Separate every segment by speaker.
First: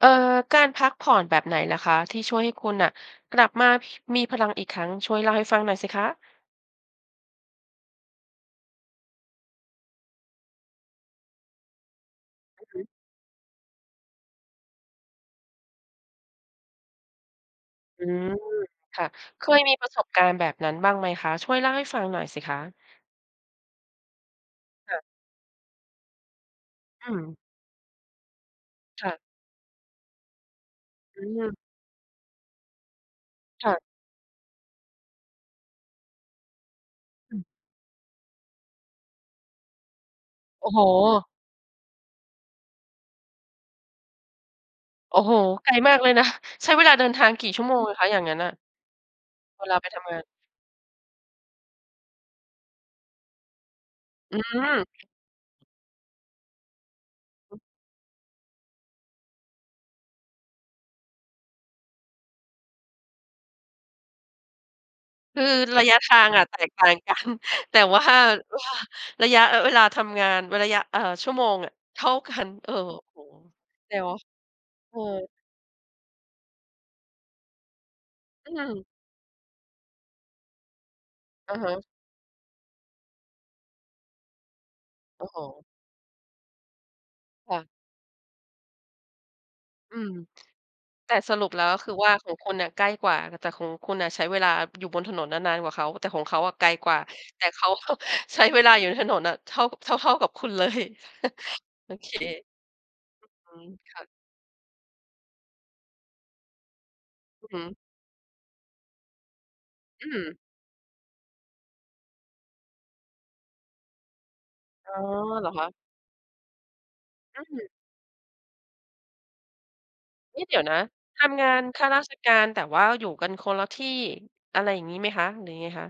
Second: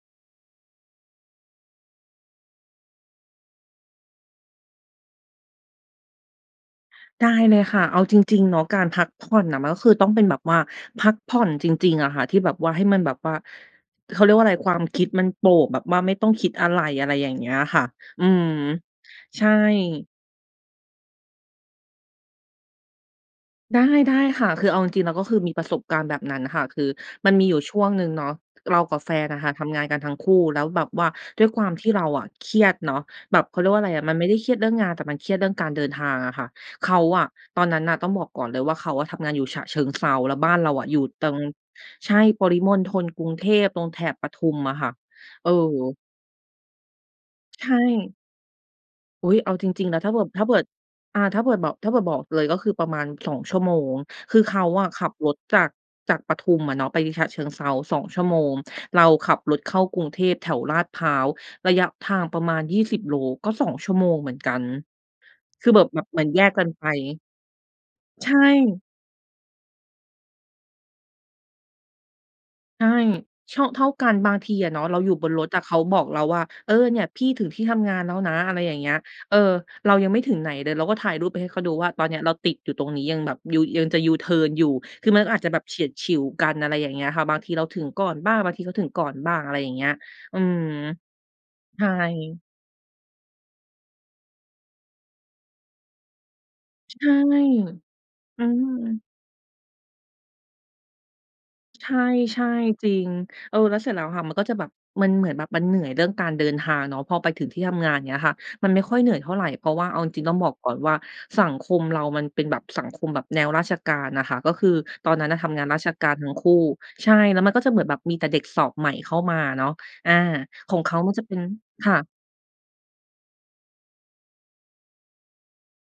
Speaker 1: เอ่อ การพักผ่อนแบบไหนเหรอคะที่ช่วยให้คุณน่ะกลับมา พ มีพลังอีกครั้ง ช่วยเล่าให้ฟังหน่อยสิคะ?
Speaker 2: ได้เลยค่ะ เอาจริง ๆ เนาะ การพักผ่อนน่ะ มันก็คือต้องเป็นแบบว่า พักผ่อนจริง ๆ อะค่ะ ที่แบบ
Speaker 1: อื
Speaker 2: ว่
Speaker 1: อ
Speaker 2: า
Speaker 1: ฮ
Speaker 2: ให้
Speaker 1: ึ
Speaker 2: มันแบบว่า เขาเรียกว่าอะไร ความคิดมันโปร่ง แบบว่าไม่ต้องคิด อะไร อะไรอย่างเงี้ยค่ะ
Speaker 1: อื
Speaker 2: อื
Speaker 1: ม
Speaker 2: ม
Speaker 1: ค่ะ
Speaker 2: ใ
Speaker 1: เ
Speaker 2: ช
Speaker 1: ค
Speaker 2: ่
Speaker 1: ยมีประสบการณ์แบบนั้นบ้างไหมคะ ช่วยเล่าให้ฟังหน่อยสิคะ?
Speaker 2: ได้ ๆ ค่ะ คือเอาจ
Speaker 1: ค่
Speaker 2: ร
Speaker 1: ะ
Speaker 2: ิง ๆ แล้ว ก็คือมีประสบการณ์แบบนั้นน่ะค่ะ คือ
Speaker 1: อื
Speaker 2: มัน
Speaker 1: ม
Speaker 2: มีอยู่ช่วงหนึ่งเนาะ เรากับ
Speaker 1: ค
Speaker 2: แ
Speaker 1: ่
Speaker 2: ฟ
Speaker 1: ะ
Speaker 2: นน่ะค่ะทำงานกันทั้งคู่ แล้วแบบว่า
Speaker 1: อื
Speaker 2: ด้ว
Speaker 1: ม
Speaker 2: ยความที่เราอะเครียดเนาะ แบบ เขาเรี
Speaker 1: ค
Speaker 2: ย
Speaker 1: ่
Speaker 2: กว่
Speaker 1: ะ
Speaker 2: าอะไรอะ มันไม่ได้เครียดเรื่องงาน แต่มันเครียดเรื่องการเดินทางอะค่ะ เขาอะ
Speaker 1: อืม
Speaker 2: ตอนนั้นน่ะ ต้องบอกก่อนเลยว่า เขาอะทำงานอยู่ฉะเชิงเทรา แล้วบ้าน
Speaker 1: โ
Speaker 2: เ
Speaker 1: อ
Speaker 2: รา
Speaker 1: ้โ
Speaker 2: อะอยู่ต
Speaker 1: ฮ!
Speaker 2: รง ใช่ ปริมณฑล-กรุงเทพ ตรงแถบปทุมอะค่ะ
Speaker 1: โอ้โฮ!
Speaker 2: เออ
Speaker 1: ไกลมากเลยนะ ใช้เวลาเดินทางกี่
Speaker 2: ใ
Speaker 1: ชั
Speaker 2: ช
Speaker 1: ่วโมงอะคะ?
Speaker 2: ่
Speaker 1: อย่างงั้นน่ะ
Speaker 2: อุ๊ย! เอา
Speaker 1: เ
Speaker 2: จ
Speaker 1: วลา
Speaker 2: ร
Speaker 1: ไ
Speaker 2: ิ
Speaker 1: ป
Speaker 2: ง ๆ น
Speaker 1: ท
Speaker 2: ะ ถ้
Speaker 1: ำ
Speaker 2: า
Speaker 1: ง
Speaker 2: เ
Speaker 1: า
Speaker 2: บิ
Speaker 1: น
Speaker 2: บ ถ้าเกิด อ่า ถ้าเผื่อบอก ถ้าเผื่อบอกเลยก็คือประมาณ 2 ชั่วโมง ค
Speaker 1: อื
Speaker 2: ือเขาอะข
Speaker 1: ม
Speaker 2: ับรถจาก จากปทุมอะเนาะไปฉะเชิงเ
Speaker 1: อื
Speaker 2: ท
Speaker 1: อ
Speaker 2: รา 2 ชั่วโมง เราขับรถเข้ากรุงเทพแถวลาดพร้าว ระยะทางประมาณ 20 โลก็ 2 ชั่วโมงเหมือนกัน
Speaker 1: คือ
Speaker 2: คือเบ
Speaker 1: ร
Speaker 2: ิ
Speaker 1: ะ
Speaker 2: บ
Speaker 1: ยะ
Speaker 2: แบบ
Speaker 1: ท
Speaker 2: เห
Speaker 1: า
Speaker 2: มือน
Speaker 1: ง
Speaker 2: แย
Speaker 1: อะ
Speaker 2: ก
Speaker 1: แต
Speaker 2: กัน
Speaker 1: กต
Speaker 2: ไป
Speaker 1: ่าง กัน แต่ ว่า
Speaker 2: ใช่
Speaker 1: ว่า ระยะ เออ เวลาทำงานเว้นระยะ เอ่อ ชั่วโมงอะ เท่ากัน เออ
Speaker 2: ใช่
Speaker 1: โอ้โฮ
Speaker 2: เชาะ เท่า
Speaker 1: แด่
Speaker 2: กั
Speaker 1: เว
Speaker 2: น
Speaker 1: าะ
Speaker 2: บางทีอะเนาะ
Speaker 1: เ
Speaker 2: เ
Speaker 1: อ
Speaker 2: ราอยู่บ
Speaker 1: อ
Speaker 2: นรถอะ เขาบอกเราว่า "เออ เนี่ยพี่ถึงที่ทำงานแล้วนะ"
Speaker 1: อื
Speaker 2: อะไรอย่า
Speaker 1: ม
Speaker 2: งเงี้ย เออ เรายังไม่ถึงไหนเลย เราก็ถ่ายรูปไปให้
Speaker 1: อ
Speaker 2: เ
Speaker 1: ะ
Speaker 2: ขา
Speaker 1: ฮ
Speaker 2: ดู
Speaker 1: ะ
Speaker 2: ว่า ตอนเนี้ยเราติดอยู่ตรงนี้ ยังแบบยู ยังจะยูเทิร์นอยู่ คือมั
Speaker 1: โอ
Speaker 2: น
Speaker 1: ้
Speaker 2: ก็
Speaker 1: โฮ
Speaker 2: อาจจะแบบเฉียดฉิวกัน อะไรอย่างเงี้ยค่ะ บางที
Speaker 1: ค่
Speaker 2: เรา
Speaker 1: ะ
Speaker 2: ถึงก่อนบ้าง บางทีเขาถึงก่อนบ้าง อะไรอย่างเงี้ย
Speaker 1: อืม
Speaker 2: อืม
Speaker 1: แต่สรุปแล้ว ก็
Speaker 2: ใช
Speaker 1: ค
Speaker 2: ่
Speaker 1: ือว่าของคุณน่ะใกล้กว่าน่ะ แต่ของคุณน่ะใช้เวลา อยู่บนถนนน่ะนานกว่าเขา แต่ของเขาอะไกลก
Speaker 2: ใ
Speaker 1: ว
Speaker 2: ช
Speaker 1: ่า
Speaker 2: ่
Speaker 1: แต่ เขา ใ
Speaker 2: อ
Speaker 1: ช
Speaker 2: ื
Speaker 1: ้เวลาอยู่ใน
Speaker 2: ม
Speaker 1: ถนนน่ะเท่ากับ เท่า ๆ กับคุณ เลย
Speaker 2: ใช
Speaker 1: โอเค
Speaker 2: ่ ๆ จริง
Speaker 1: อื้
Speaker 2: เอ
Speaker 1: อ
Speaker 2: อ
Speaker 1: ฮื
Speaker 2: แ
Speaker 1: อ
Speaker 2: ล้วเสร็จ
Speaker 1: ค
Speaker 2: แล
Speaker 1: ่
Speaker 2: ้ว
Speaker 1: ะ
Speaker 2: ค่ะ มันก็จะแบบ มันเหมือนแบบ มันเหนื่อยเรื่องการเดินทางเนาะ พอไปถึ
Speaker 1: อื
Speaker 2: ง
Speaker 1: อ
Speaker 2: ท
Speaker 1: ฮ
Speaker 2: ี่
Speaker 1: ึ
Speaker 2: ทำงาน เงี้ยค่ะ มันไม่ค่อยเหนื่อยเท่าไร เพราะว่าเอา
Speaker 1: อื
Speaker 2: จริง ๆ ต้อง
Speaker 1: ม
Speaker 2: บอกก่อนว่า สังคมเรามันเป็นแบบสังคมแบบแนวราชการน่ะค่ะ ก็คือ
Speaker 1: อ๋อ
Speaker 2: ตอนนั้นน่ะ
Speaker 1: เห
Speaker 2: ท
Speaker 1: รอ
Speaker 2: ำง
Speaker 1: ค
Speaker 2: าน
Speaker 1: ะ?
Speaker 2: ราชการทั้งคู่ ใช่ แล
Speaker 1: อ
Speaker 2: ้ว
Speaker 1: ื
Speaker 2: มันก็จ
Speaker 1: ม
Speaker 2: ะเหมือนแบบมีแต่เด็กสอบใหม่เข้ามาเนาะ อา
Speaker 1: นี่ เดี๋ยว
Speaker 2: ข
Speaker 1: น
Speaker 2: อ
Speaker 1: ะ
Speaker 2: งเขามัน
Speaker 1: ท
Speaker 2: จะเป็น
Speaker 1: ำงานข้
Speaker 2: ค
Speaker 1: า
Speaker 2: ่
Speaker 1: รา
Speaker 2: ะ
Speaker 1: ชการ แต่ว่าอยู่กันคนละที่ อะไรอย่างงี้ไหมคะ หรือยังไงคะ?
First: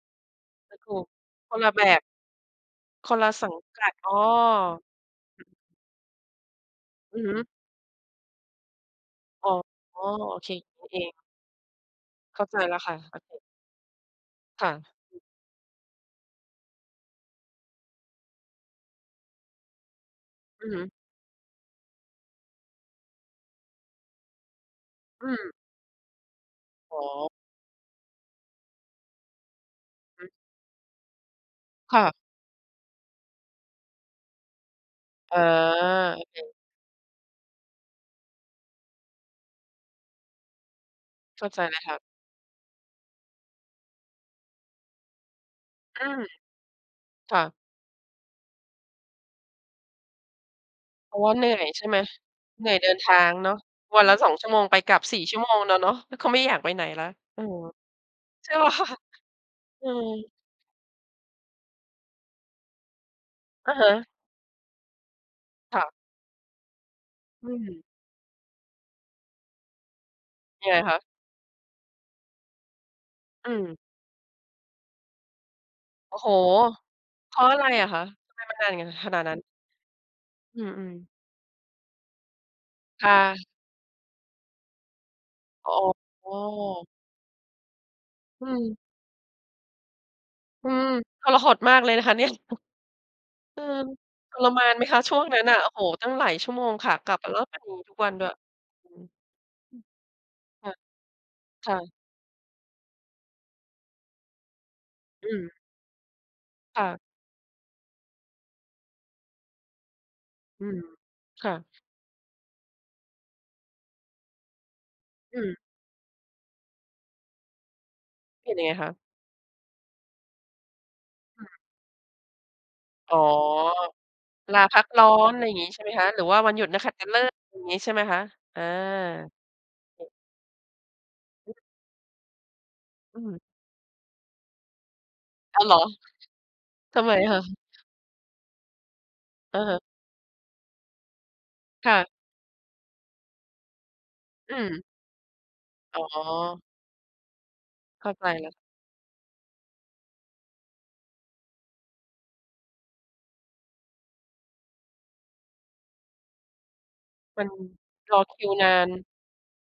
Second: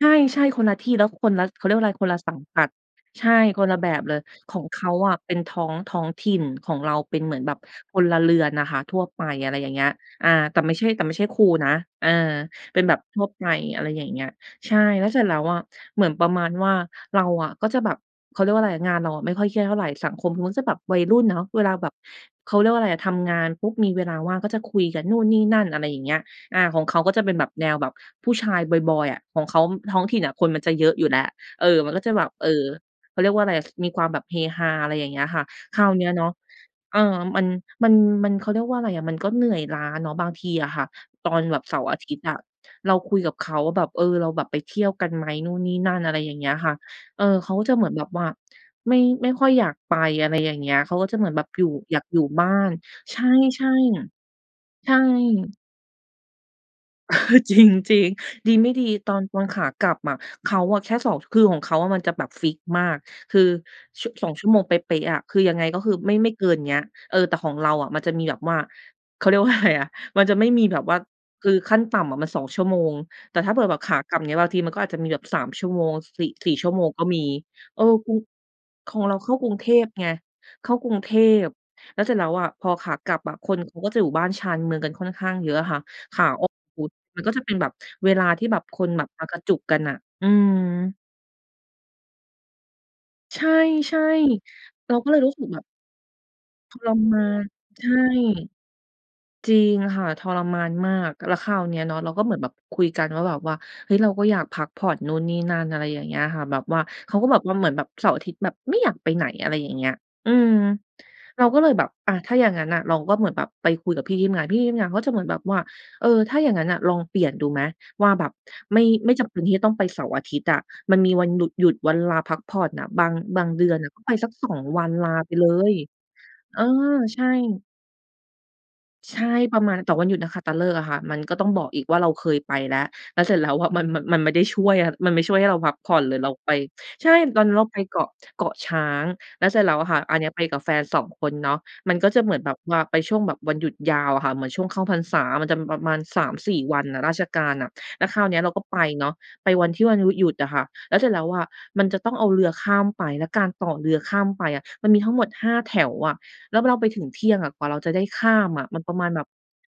Speaker 2: ใช่ ๆ คนละที่ แล้วคนละ
Speaker 1: ค
Speaker 2: เ
Speaker 1: น
Speaker 2: ขา
Speaker 1: ล
Speaker 2: เรี
Speaker 1: ะ
Speaker 2: ยกว
Speaker 1: แ
Speaker 2: ่
Speaker 1: บ
Speaker 2: าอะไร
Speaker 1: บ
Speaker 2: คนละสังกัด
Speaker 1: คน
Speaker 2: ใช
Speaker 1: ละ
Speaker 2: ่
Speaker 1: สัง
Speaker 2: คนละ
Speaker 1: ก
Speaker 2: แ
Speaker 1: ั
Speaker 2: บ
Speaker 1: ด
Speaker 2: บ
Speaker 1: อ
Speaker 2: เ
Speaker 1: ๋อ
Speaker 2: ลย ของเขาอะเป็นท้อง ท้องถิ่น ของเราเป
Speaker 1: อ
Speaker 2: ็
Speaker 1: ื
Speaker 2: น
Speaker 1: อ
Speaker 2: เ
Speaker 1: ฮ
Speaker 2: หมือน
Speaker 1: ึ
Speaker 2: แบบพลเรือนอะค่ะ ทั่วไป
Speaker 1: อ
Speaker 2: อ
Speaker 1: ๋
Speaker 2: ะ
Speaker 1: อ
Speaker 2: ไรอย่างเงี้ย อา
Speaker 1: โอเค
Speaker 2: แต่ไม่ใ
Speaker 1: น
Speaker 2: ช
Speaker 1: ี
Speaker 2: ่
Speaker 1: ้เ
Speaker 2: แ
Speaker 1: อ
Speaker 2: ต่ไม
Speaker 1: ง
Speaker 2: ่ใช่ครูนะ อา
Speaker 1: เข้าใจแล
Speaker 2: เ
Speaker 1: ้
Speaker 2: ป็
Speaker 1: ว
Speaker 2: น
Speaker 1: ค
Speaker 2: แบ
Speaker 1: ่ะ
Speaker 2: บ
Speaker 1: โอ
Speaker 2: ทั่
Speaker 1: เ
Speaker 2: ว
Speaker 1: ค
Speaker 2: ไป อะไรอย่างเงี้ย
Speaker 1: ค่
Speaker 2: ใช่ แล้วเส
Speaker 1: ะ
Speaker 2: ร็จแล้วอะเหมือนประมาณว่า เราอะก็จะแบบ เขาเรียกว่าอะไรอะ งานเราอะไม่ค่อยเครียดเท่าไร สังคมทางนู่นจะ
Speaker 1: อื
Speaker 2: แ
Speaker 1: อ
Speaker 2: บบ
Speaker 1: ฮึ
Speaker 2: วัยรุ่นเนาะ เวลาแบบ เขาเรียกว่าอะไรอะ ทำงาน ปุ๊บ มีเวลาว่างก็จะคุยกันนู่
Speaker 1: อ
Speaker 2: น
Speaker 1: ื
Speaker 2: นี่
Speaker 1: ม
Speaker 2: นั่น อะไรอย่างเงี้ย อา ของเข
Speaker 1: อ๋
Speaker 2: าก็จะ
Speaker 1: อ
Speaker 2: เป็นแบบแนวแบบผู้ชายบอย ๆ อะ ของเขาท้องถิ่น
Speaker 1: อือฮึ
Speaker 2: อะคนมันจะเยอะอยู่แล้ว เออ มัน
Speaker 1: ค
Speaker 2: ก
Speaker 1: ่
Speaker 2: ็จะ
Speaker 1: ะ
Speaker 2: แบบ เออ เขาเรียกว่าอะไรอะ ซ มีความแบบเฮฮา อะไรอย่างเงี้ย
Speaker 1: อ๋
Speaker 2: ค
Speaker 1: อ
Speaker 2: ่ะ คราวเนี้ย
Speaker 1: โอ
Speaker 2: เนาะ
Speaker 1: เค
Speaker 2: อา มัน มัน มัน เขาเรียกว่าอะไรอะ มันก็เหนื่อยล้าเนาะบางทีอะค่ะ ตอ
Speaker 1: เ
Speaker 2: น
Speaker 1: ข้า
Speaker 2: แบ
Speaker 1: ใจ
Speaker 2: บเ
Speaker 1: แ
Speaker 2: ส
Speaker 1: ล้
Speaker 2: า
Speaker 1: ว
Speaker 2: ร์-
Speaker 1: ค
Speaker 2: อ
Speaker 1: ่
Speaker 2: า
Speaker 1: ะ
Speaker 2: ทิตย์อะ เราคุยกับเขาว่าแบบ เออ เราแบบไปเที่ยวกันไหมนู่นนี่นั่น
Speaker 1: อื
Speaker 2: อะไร
Speaker 1: ม
Speaker 2: อย่างเงี้ยค่ะ เออ
Speaker 1: ค่
Speaker 2: เขา
Speaker 1: ะ
Speaker 2: ก็จะเหมือนแบบว่า ไม่ ไม่ค่อยอยากไป อะไรอย่างเงี้ย เขาก็จะ
Speaker 1: เพร
Speaker 2: เ
Speaker 1: า
Speaker 2: หม
Speaker 1: ะ
Speaker 2: ือ
Speaker 1: ว่
Speaker 2: น
Speaker 1: า
Speaker 2: แบ
Speaker 1: เหน
Speaker 2: บ
Speaker 1: ื่
Speaker 2: อ
Speaker 1: อ
Speaker 2: ยู
Speaker 1: ย
Speaker 2: ่
Speaker 1: ใช่ไ
Speaker 2: อย
Speaker 1: หม?
Speaker 2: ากอยู่บ้า
Speaker 1: เหน
Speaker 2: น
Speaker 1: ื่อยเดินท
Speaker 2: ใช
Speaker 1: างเนาะ
Speaker 2: ่ ๆ
Speaker 1: ว
Speaker 2: อ
Speaker 1: ั
Speaker 2: ะ
Speaker 1: นละ 2 ชั่วโมง ไป
Speaker 2: ใช
Speaker 1: กล
Speaker 2: ่
Speaker 1: ับ 4 ชั่วโมงแล้วเนาะ แล้วเขาไม่อยากไปไหนแล้ว
Speaker 2: เออ
Speaker 1: เออ
Speaker 2: จริง จริง
Speaker 1: ใช
Speaker 2: ด
Speaker 1: ่
Speaker 2: ี
Speaker 1: เปล
Speaker 2: ไม่
Speaker 1: ่า
Speaker 2: ด
Speaker 1: ค
Speaker 2: ี
Speaker 1: ่ะ?
Speaker 2: ตอน ตอนขาก
Speaker 1: อื
Speaker 2: ลับอะ
Speaker 1: ม
Speaker 2: เขาอะแค่ 2 ช คือของเขาอะ มันจะแบบฟิกซ์มาก คือ
Speaker 1: อะฮ
Speaker 2: ช
Speaker 1: ะ
Speaker 2: 2 ชั่วโมงเป๊ะ ๆ อะ คือยังไง
Speaker 1: ค
Speaker 2: ก็
Speaker 1: ่ะ
Speaker 2: คือไม่ ไม่เกินเนี้ย เออ แต่ข
Speaker 1: อ
Speaker 2: อ
Speaker 1: ื
Speaker 2: งเรา
Speaker 1: ม
Speaker 2: อะมันจะมีแบบว่า เขาเรียกว่า อะไรอะ มันจะไม่มี
Speaker 1: ยัง
Speaker 2: แ
Speaker 1: ไ
Speaker 2: บ
Speaker 1: ง
Speaker 2: บ
Speaker 1: ค
Speaker 2: ว่า
Speaker 1: ะ?
Speaker 2: คือขั้นต่ำอะมัน 2 ชั่วโมง แต่ถ
Speaker 1: อ
Speaker 2: ้
Speaker 1: ื
Speaker 2: าเผื่อแ
Speaker 1: ม
Speaker 2: บบขากลับเนี่ย บางทีมันก็อาจจะมีแบบ 3 ชั่วโมง
Speaker 1: โอ้
Speaker 2: สิ
Speaker 1: โฮ
Speaker 2: สี่ชั่วโมงก็มี
Speaker 1: เพราะอะไร
Speaker 2: เอ
Speaker 1: อ
Speaker 2: อ
Speaker 1: ะคะ
Speaker 2: กุง
Speaker 1: ทำไมมันนานอย่างงั้
Speaker 2: ข
Speaker 1: น
Speaker 2: อง
Speaker 1: ข
Speaker 2: เรา
Speaker 1: นาด
Speaker 2: เข
Speaker 1: น
Speaker 2: ้
Speaker 1: ั
Speaker 2: า
Speaker 1: ้น?
Speaker 2: กรุงเทพไง
Speaker 1: อื
Speaker 2: เข้ากร
Speaker 1: ม
Speaker 2: ุง
Speaker 1: ๆ
Speaker 2: เทพ แล้วเสร็จแล้วอะ พอขา
Speaker 1: ค
Speaker 2: ก
Speaker 1: ่
Speaker 2: ลับอะ
Speaker 1: ะ
Speaker 2: คนเขาก็จะอยู่บ้านชานเมืองกันค่อนข้างเยอะอะ
Speaker 1: อ
Speaker 2: ค
Speaker 1: ๋
Speaker 2: ่ะ ขาออก
Speaker 1: อ
Speaker 2: มันก็จะเป็นแบบเวลา
Speaker 1: อ
Speaker 2: ที
Speaker 1: ื
Speaker 2: ่แบบค
Speaker 1: ม
Speaker 2: นแบบมากระจุกกันน่ะ อื
Speaker 1: อืม
Speaker 2: ม
Speaker 1: ทรหดมากเลยนะคะเนี่ย
Speaker 2: ใช
Speaker 1: อืม
Speaker 2: ่
Speaker 1: ทรมานไหม
Speaker 2: ๆ เรา
Speaker 1: คะ
Speaker 2: ก็
Speaker 1: ช
Speaker 2: เล
Speaker 1: ่
Speaker 2: ย
Speaker 1: วง
Speaker 2: รู้
Speaker 1: นั
Speaker 2: ส
Speaker 1: ้
Speaker 2: ึ
Speaker 1: น
Speaker 2: ก
Speaker 1: น่
Speaker 2: แบ
Speaker 1: ะ?
Speaker 2: บ
Speaker 1: โอ้โฮ ตั้งหลายชั่วโมง
Speaker 2: ท
Speaker 1: ข
Speaker 2: ร
Speaker 1: ากล
Speaker 2: ม
Speaker 1: ับอ
Speaker 2: า
Speaker 1: ะ แล้ว
Speaker 2: น
Speaker 1: แบบนี้
Speaker 2: ใช่
Speaker 1: ทุกวันด้วย อืม
Speaker 2: จริงค่ะ ทรมา
Speaker 1: อืม ค่
Speaker 2: น
Speaker 1: ะ
Speaker 2: มาก แล้วคราว
Speaker 1: ค่
Speaker 2: นี้อะเ
Speaker 1: ะ
Speaker 2: นาะ เราก็เหมือนแบบคุยกันว่าแบบว่า เฮ้ย เราก็อยากพักผ่อนนู่น
Speaker 1: อ
Speaker 2: น
Speaker 1: ื
Speaker 2: ี่น
Speaker 1: ม
Speaker 2: ั่น อะไรอย่างเงี้ยค่ะ แบบว่
Speaker 1: ค
Speaker 2: า
Speaker 1: ่ะ
Speaker 2: เขาก็แบบว่าเหมือนแบบเสาร์-อาทิตย์แบบไม่อยากไปไหน อะไรอย่างเงี้ย อืม
Speaker 1: อืม
Speaker 2: เร
Speaker 1: ค
Speaker 2: า
Speaker 1: ่
Speaker 2: ก็
Speaker 1: ะ
Speaker 2: เลยแบบ อะ ถ้าอย่างนั้นน่ะ เราก็เหมือนแบบไปคุยกับพี่ที่ทำงาน พี่ที่ทำงานก็จะเหมือนแบ
Speaker 1: อื
Speaker 2: บ
Speaker 1: ม
Speaker 2: ว่า เออ ถ้าอย่างงั้นน่ะ ลองเปลี่ยนดูไหม ว่าแบบ
Speaker 1: เห็นยังไง
Speaker 2: ไม่
Speaker 1: คะ?
Speaker 2: ไม่จำเป็นที่จะต้องไปเสาร์-อาทิตย์อะ มันมีวันห
Speaker 1: ค
Speaker 2: ลุ
Speaker 1: ่
Speaker 2: ด
Speaker 1: ะ
Speaker 2: หยุด วันลาพักผ่อนน่ะ บา
Speaker 1: อ
Speaker 2: ง
Speaker 1: ๋อ
Speaker 2: บางเดือนน่ะ ก็ไปสัก สอ
Speaker 1: ลา
Speaker 2: ง
Speaker 1: พั
Speaker 2: วั
Speaker 1: ก
Speaker 2: น
Speaker 1: ร้
Speaker 2: ล
Speaker 1: อ
Speaker 2: าไ
Speaker 1: น
Speaker 2: ป
Speaker 1: อะไ
Speaker 2: เ
Speaker 1: ร
Speaker 2: ล
Speaker 1: อย่างงี้
Speaker 2: ย
Speaker 1: ใช่ไหมคะ? หรือว่าวัน
Speaker 2: เอ
Speaker 1: หย
Speaker 2: อ
Speaker 1: ุดนักขัตฤ
Speaker 2: ใช่
Speaker 1: กษ์ อย่างงี้ใช่ไหมคะ? อา
Speaker 2: ใช่ ประมาณนั้น แต่
Speaker 1: อ
Speaker 2: ว
Speaker 1: ื
Speaker 2: ั
Speaker 1: อ
Speaker 2: นหยุดนักขัตฤกษ์อะค่ะ มันก็ต้อง
Speaker 1: อือ
Speaker 2: บอกอีกว่าเราเคยไปแล้ว
Speaker 1: อ
Speaker 2: แล
Speaker 1: ื
Speaker 2: ้วเสร็
Speaker 1: ม
Speaker 2: จแล้วอะ มัน มัน มันไม่ได้ช่วยอะ มันไม่ช่วยให้เรา
Speaker 1: อ้าว
Speaker 2: พ
Speaker 1: เห
Speaker 2: ั
Speaker 1: ร
Speaker 2: ก
Speaker 1: อ
Speaker 2: ผ่อน หรือเราไป
Speaker 1: ทำ
Speaker 2: ใช
Speaker 1: ไม
Speaker 2: ่
Speaker 1: อะค
Speaker 2: ตอ
Speaker 1: ะ?
Speaker 2: นนั้นเราไปเกาะ เกาะช้าง แล้ว
Speaker 1: อ
Speaker 2: เส
Speaker 1: ื
Speaker 2: ร็จ
Speaker 1: อ
Speaker 2: แ
Speaker 1: ฮ
Speaker 2: ล้
Speaker 1: ึ
Speaker 2: วอะค่ะ อันนี้ไปกับแฟน 2 คนเนาะ
Speaker 1: ค
Speaker 2: มั
Speaker 1: ่
Speaker 2: น
Speaker 1: ะ
Speaker 2: ก็จะเหมือนแบบว่าไปช่วงแบบวันหยุดยาวอะค่ะ เหมือน
Speaker 1: อื
Speaker 2: ช่วงเข้า
Speaker 1: ม
Speaker 2: พรรษา มันจะมีประมา
Speaker 1: อ
Speaker 2: ณ ส
Speaker 1: ๋
Speaker 2: ามสี
Speaker 1: อ
Speaker 2: ่ วันน่ะ ราชการอะ แล
Speaker 1: เ
Speaker 2: ้
Speaker 1: ข้
Speaker 2: ว
Speaker 1: า
Speaker 2: คร
Speaker 1: ใ
Speaker 2: า
Speaker 1: จ
Speaker 2: วเนี้ย
Speaker 1: แ
Speaker 2: เ
Speaker 1: ล
Speaker 2: ร
Speaker 1: ้
Speaker 2: า
Speaker 1: ว
Speaker 2: ก็ไปเนาะ ไปวันที่วันหยุ หยุดอะค่ะ แล้วเสร็จแล้วอะมันจะต้องเอาเรือข้ามไป และการต่อเรือข้ามไปอะ มันมีทั้งหมด 5 แถวอะ แล้วเราไปถึงเที่ยง
Speaker 1: มั
Speaker 2: อ
Speaker 1: น
Speaker 2: ะ กว่าเราจะได้
Speaker 1: รอ
Speaker 2: ข้
Speaker 1: ค
Speaker 2: า
Speaker 1: ิ
Speaker 2: ม
Speaker 1: ว
Speaker 2: อ
Speaker 1: น
Speaker 2: ะ
Speaker 1: า
Speaker 2: มัน
Speaker 1: น
Speaker 2: ประมาณแบบ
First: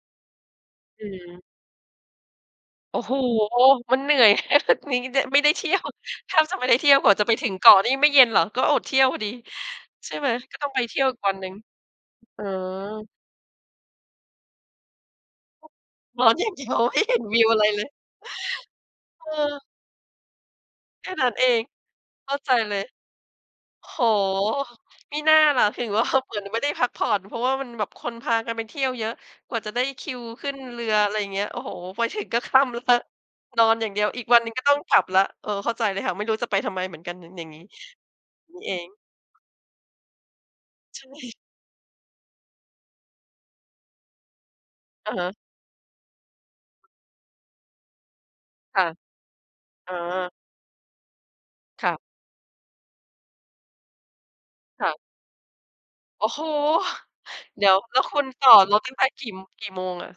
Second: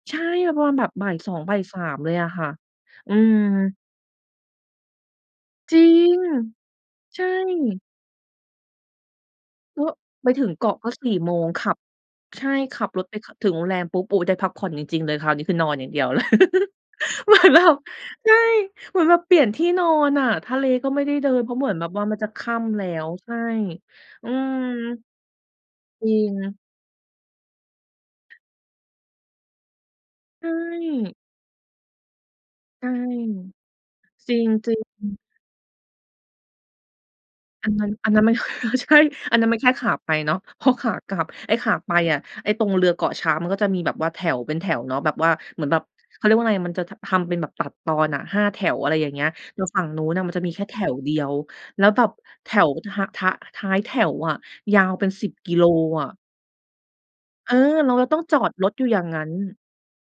Speaker 2: ใช่ มันประมาณแบบ
Speaker 1: อ
Speaker 2: บ่าย สอ
Speaker 1: ื
Speaker 2: ง
Speaker 1: ม
Speaker 2: บ่าย 3 เลยอะค่ะ
Speaker 1: โอ้
Speaker 2: อ
Speaker 1: โ
Speaker 2: ื
Speaker 1: ฮ!
Speaker 2: ม
Speaker 1: มันเหนื่อย มีเดะ ไม่ได้เที่
Speaker 2: จร
Speaker 1: ย
Speaker 2: ิ
Speaker 1: ว
Speaker 2: ง
Speaker 1: แทบจะไม่ได้เที่ยวกว่า
Speaker 2: ใช
Speaker 1: จะไปถึงเกาะ
Speaker 2: ่
Speaker 1: นี่ไม่เย็นเหรอ? ก็อดเที่ยวพอดี
Speaker 2: ก็
Speaker 1: ใช่ไ
Speaker 2: ไ
Speaker 1: ห
Speaker 2: ป
Speaker 1: ม
Speaker 2: ถึง
Speaker 1: ก็
Speaker 2: เ
Speaker 1: ต
Speaker 2: ก
Speaker 1: ้อ
Speaker 2: า
Speaker 1: ง
Speaker 2: ะ
Speaker 1: ไป
Speaker 2: ก็
Speaker 1: เที่ย
Speaker 2: ส
Speaker 1: ว
Speaker 2: ี่
Speaker 1: อีก
Speaker 2: โ
Speaker 1: ว
Speaker 2: ม
Speaker 1: ันห
Speaker 2: ง
Speaker 1: นึ่ง
Speaker 2: ขับ ใ
Speaker 1: อ๋
Speaker 2: ช
Speaker 1: อ
Speaker 2: ่ ขับรถไป ขับถึงโรงแรม ปุ๊บ โอ้โฮ ได้พักผ่อนจริง ๆ เลย คราวนี้คือนอนอย่างเดียวเล
Speaker 1: น
Speaker 2: ย
Speaker 1: อนอย่างเดียว ไม่เห็น
Speaker 2: เหม
Speaker 1: ว
Speaker 2: ื
Speaker 1: ิ
Speaker 2: อ
Speaker 1: ว
Speaker 2: น
Speaker 1: อ
Speaker 2: แบ
Speaker 1: ะไร
Speaker 2: บ
Speaker 1: เลย
Speaker 2: ใช่ เหมือนแบบ
Speaker 1: เ
Speaker 2: เปลี่ยน
Speaker 1: ออ
Speaker 2: ที่นอนน่ะ ทะเลก็ไม่
Speaker 1: แค
Speaker 2: ได
Speaker 1: ่
Speaker 2: ้
Speaker 1: น
Speaker 2: เด
Speaker 1: ั
Speaker 2: ิ
Speaker 1: ้น
Speaker 2: น
Speaker 1: เ
Speaker 2: เ
Speaker 1: อ
Speaker 2: พราะเ
Speaker 1: ง
Speaker 2: หมือนแบบว่ามันจะ
Speaker 1: เข้า
Speaker 2: ค
Speaker 1: ใจ
Speaker 2: ่
Speaker 1: เล
Speaker 2: ำแล
Speaker 1: ย
Speaker 2: ้ว ใช่
Speaker 1: โอ้โฮ
Speaker 2: อืม
Speaker 1: มิน่าล่ะ ถึง ว่
Speaker 2: จ
Speaker 1: า
Speaker 2: ริ
Speaker 1: เห
Speaker 2: ง
Speaker 1: มือนไม่ได้พักผ่อน เพราะว่ามันแบบคนพากันไปเที่ยวเยอะ กว่าจะได้คิว
Speaker 2: ใช
Speaker 1: ขึ้นเรือ อะไ
Speaker 2: ่
Speaker 1: รอย่างเงี้ย โอ้โฮ ไปถึงก็ค่ำ แล้
Speaker 2: ใช
Speaker 1: ว
Speaker 2: ่
Speaker 1: นอนอย่างเดียว อีก
Speaker 2: จร
Speaker 1: วันหนึ่งก็ต้
Speaker 2: ิ
Speaker 1: อง
Speaker 2: ง
Speaker 1: กลับแ
Speaker 2: ๆ
Speaker 1: ล้ว เออ เข้าใจเลยค่ะ ไม่รู้จะไปทำไมเหมือนกันน่ะ อย่างนี้
Speaker 2: อันนั้น อันนั้นมัน
Speaker 1: นี่เอ
Speaker 2: ใช่
Speaker 1: ง
Speaker 2: อันนั้นมันแค่ขาไปเนาะ พอขา
Speaker 1: ใช
Speaker 2: กลับ
Speaker 1: ่
Speaker 2: ไอ้ขาไปอะ ไอ้ตรงเรือเกาะช้างมันก็จะมีแบบว่าแถว เป็นแถวเนาะ แ
Speaker 1: อ
Speaker 2: บ
Speaker 1: ะ
Speaker 2: บ
Speaker 1: ฮ
Speaker 2: ว่า
Speaker 1: ะ
Speaker 2: เหมือนแบบ เขาเรียกว่าไรอะ มันจะทำ ทำเป็นแบบตัดตอนอะ 5 แถว
Speaker 1: ค่
Speaker 2: อ
Speaker 1: ะ
Speaker 2: ะไรอย่างเงี้ย แต่ฝั่ง
Speaker 1: อ
Speaker 2: นู้นน่ะม
Speaker 1: า
Speaker 2: ันจะมีแค่แถวเดียว แล้
Speaker 1: ค่
Speaker 2: ว
Speaker 1: ะ
Speaker 2: แบบแถวทะ หะ ทะ ท้ายแถวอะ ยา
Speaker 1: ค่
Speaker 2: ว
Speaker 1: ะ
Speaker 2: เป็น 10 กิโลอะ
Speaker 1: โอ้โฮ
Speaker 2: เออ
Speaker 1: เดี๋ยว
Speaker 2: เรา
Speaker 1: แล้ว
Speaker 2: จะต
Speaker 1: ค
Speaker 2: ้
Speaker 1: ุ
Speaker 2: อง
Speaker 1: ณ
Speaker 2: จอ
Speaker 1: ต่อ
Speaker 2: ดรถ
Speaker 1: รถ
Speaker 2: อยู่
Speaker 1: ตั้
Speaker 2: อ
Speaker 1: ง
Speaker 2: ย่
Speaker 1: แต
Speaker 2: าง
Speaker 1: ่
Speaker 2: ง
Speaker 1: ก
Speaker 2: ั้
Speaker 1: ี่
Speaker 2: น
Speaker 1: กี่โมงอะ?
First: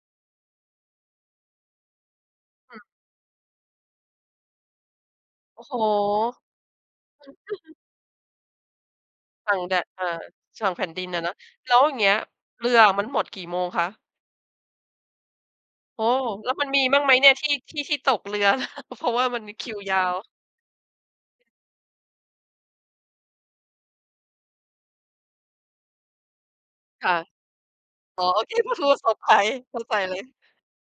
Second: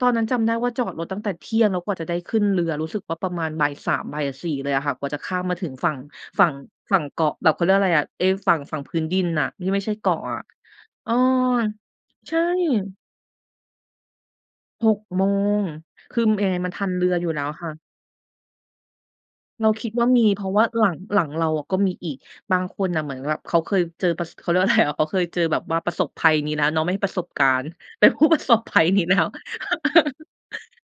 Speaker 2: ตอนนั้นจำได้ว่าจอดรถตั้งแต่เที่ยง แล้วกว่าจะได้ขึ้นเรือ
Speaker 1: อืม
Speaker 2: รู้สึกว่าประมาณบ่าย 3 บ่าย 4 เลยอะค่ะ กว่าจะข้ามมา
Speaker 1: โอ้
Speaker 2: ถึง
Speaker 1: โฮ
Speaker 2: ฝั่ง ฝั่ง ฝั่งเกาะ แบบเขาเรียกอะไรอะ เอ๊ะ ฝั่ง ฝั่งพื้นดินน่ะ
Speaker 1: ฝั่ง
Speaker 2: ที่
Speaker 1: แด
Speaker 2: ไม่
Speaker 1: ะ
Speaker 2: ใช่
Speaker 1: เอ
Speaker 2: เ
Speaker 1: ่
Speaker 2: กาะ
Speaker 1: อ
Speaker 2: อะ
Speaker 1: สั่งแผ่นดิ
Speaker 2: เอ
Speaker 1: น
Speaker 2: อ
Speaker 1: น่ะเนาะ แล้วอย่างเงี้ย
Speaker 2: ใช่
Speaker 1: เรืออะมันหมดกี่โมงคะ?
Speaker 2: 6 โมง
Speaker 1: โอ้
Speaker 2: คือ
Speaker 1: โฮ
Speaker 2: ม แอ
Speaker 1: แล้วมั
Speaker 2: มั
Speaker 1: น
Speaker 2: นท
Speaker 1: มี
Speaker 2: ัน
Speaker 1: บ้
Speaker 2: เ
Speaker 1: า
Speaker 2: ร
Speaker 1: ง
Speaker 2: ื
Speaker 1: ไหม
Speaker 2: ออ
Speaker 1: เ
Speaker 2: ย
Speaker 1: น
Speaker 2: ู
Speaker 1: ี
Speaker 2: ่
Speaker 1: ่ย
Speaker 2: แล้
Speaker 1: ที
Speaker 2: ว
Speaker 1: ่
Speaker 2: ค่
Speaker 1: ท
Speaker 2: ะ
Speaker 1: ี่ ที่ตกเรือ? เพราะว่ามันมี
Speaker 2: เ
Speaker 1: ค
Speaker 2: รา
Speaker 1: ิว
Speaker 2: คิด
Speaker 1: ยา
Speaker 2: ว่า
Speaker 1: ว
Speaker 2: มี เพราะว่าหลัง หลังเราอะก็มีอีก บางคนน่ะเหมือนกับแบบเขาเคยเจอประ ส เขาเรียกว่า อะไรอะ เขาเคยเจอ แบบว่าประสบภัยยังงี้นะ เนาะ ไม่
Speaker 1: ค
Speaker 2: ป
Speaker 1: ่
Speaker 2: ระ
Speaker 1: ะ
Speaker 2: สบการณ์ เป็น
Speaker 1: อ
Speaker 2: ผ
Speaker 1: ๋อ
Speaker 2: ู้ป
Speaker 1: โ
Speaker 2: ร
Speaker 1: อ
Speaker 2: ะ
Speaker 1: เ
Speaker 2: ส
Speaker 1: ค
Speaker 2: บ
Speaker 1: เป
Speaker 2: ภ
Speaker 1: ็น
Speaker 2: ั
Speaker 1: ผ
Speaker 2: ย
Speaker 1: ู้ปร
Speaker 2: น
Speaker 1: ะ
Speaker 2: ี้
Speaker 1: ส
Speaker 2: แล
Speaker 1: บ
Speaker 2: ้ว
Speaker 1: ภัย เข้าใจเลย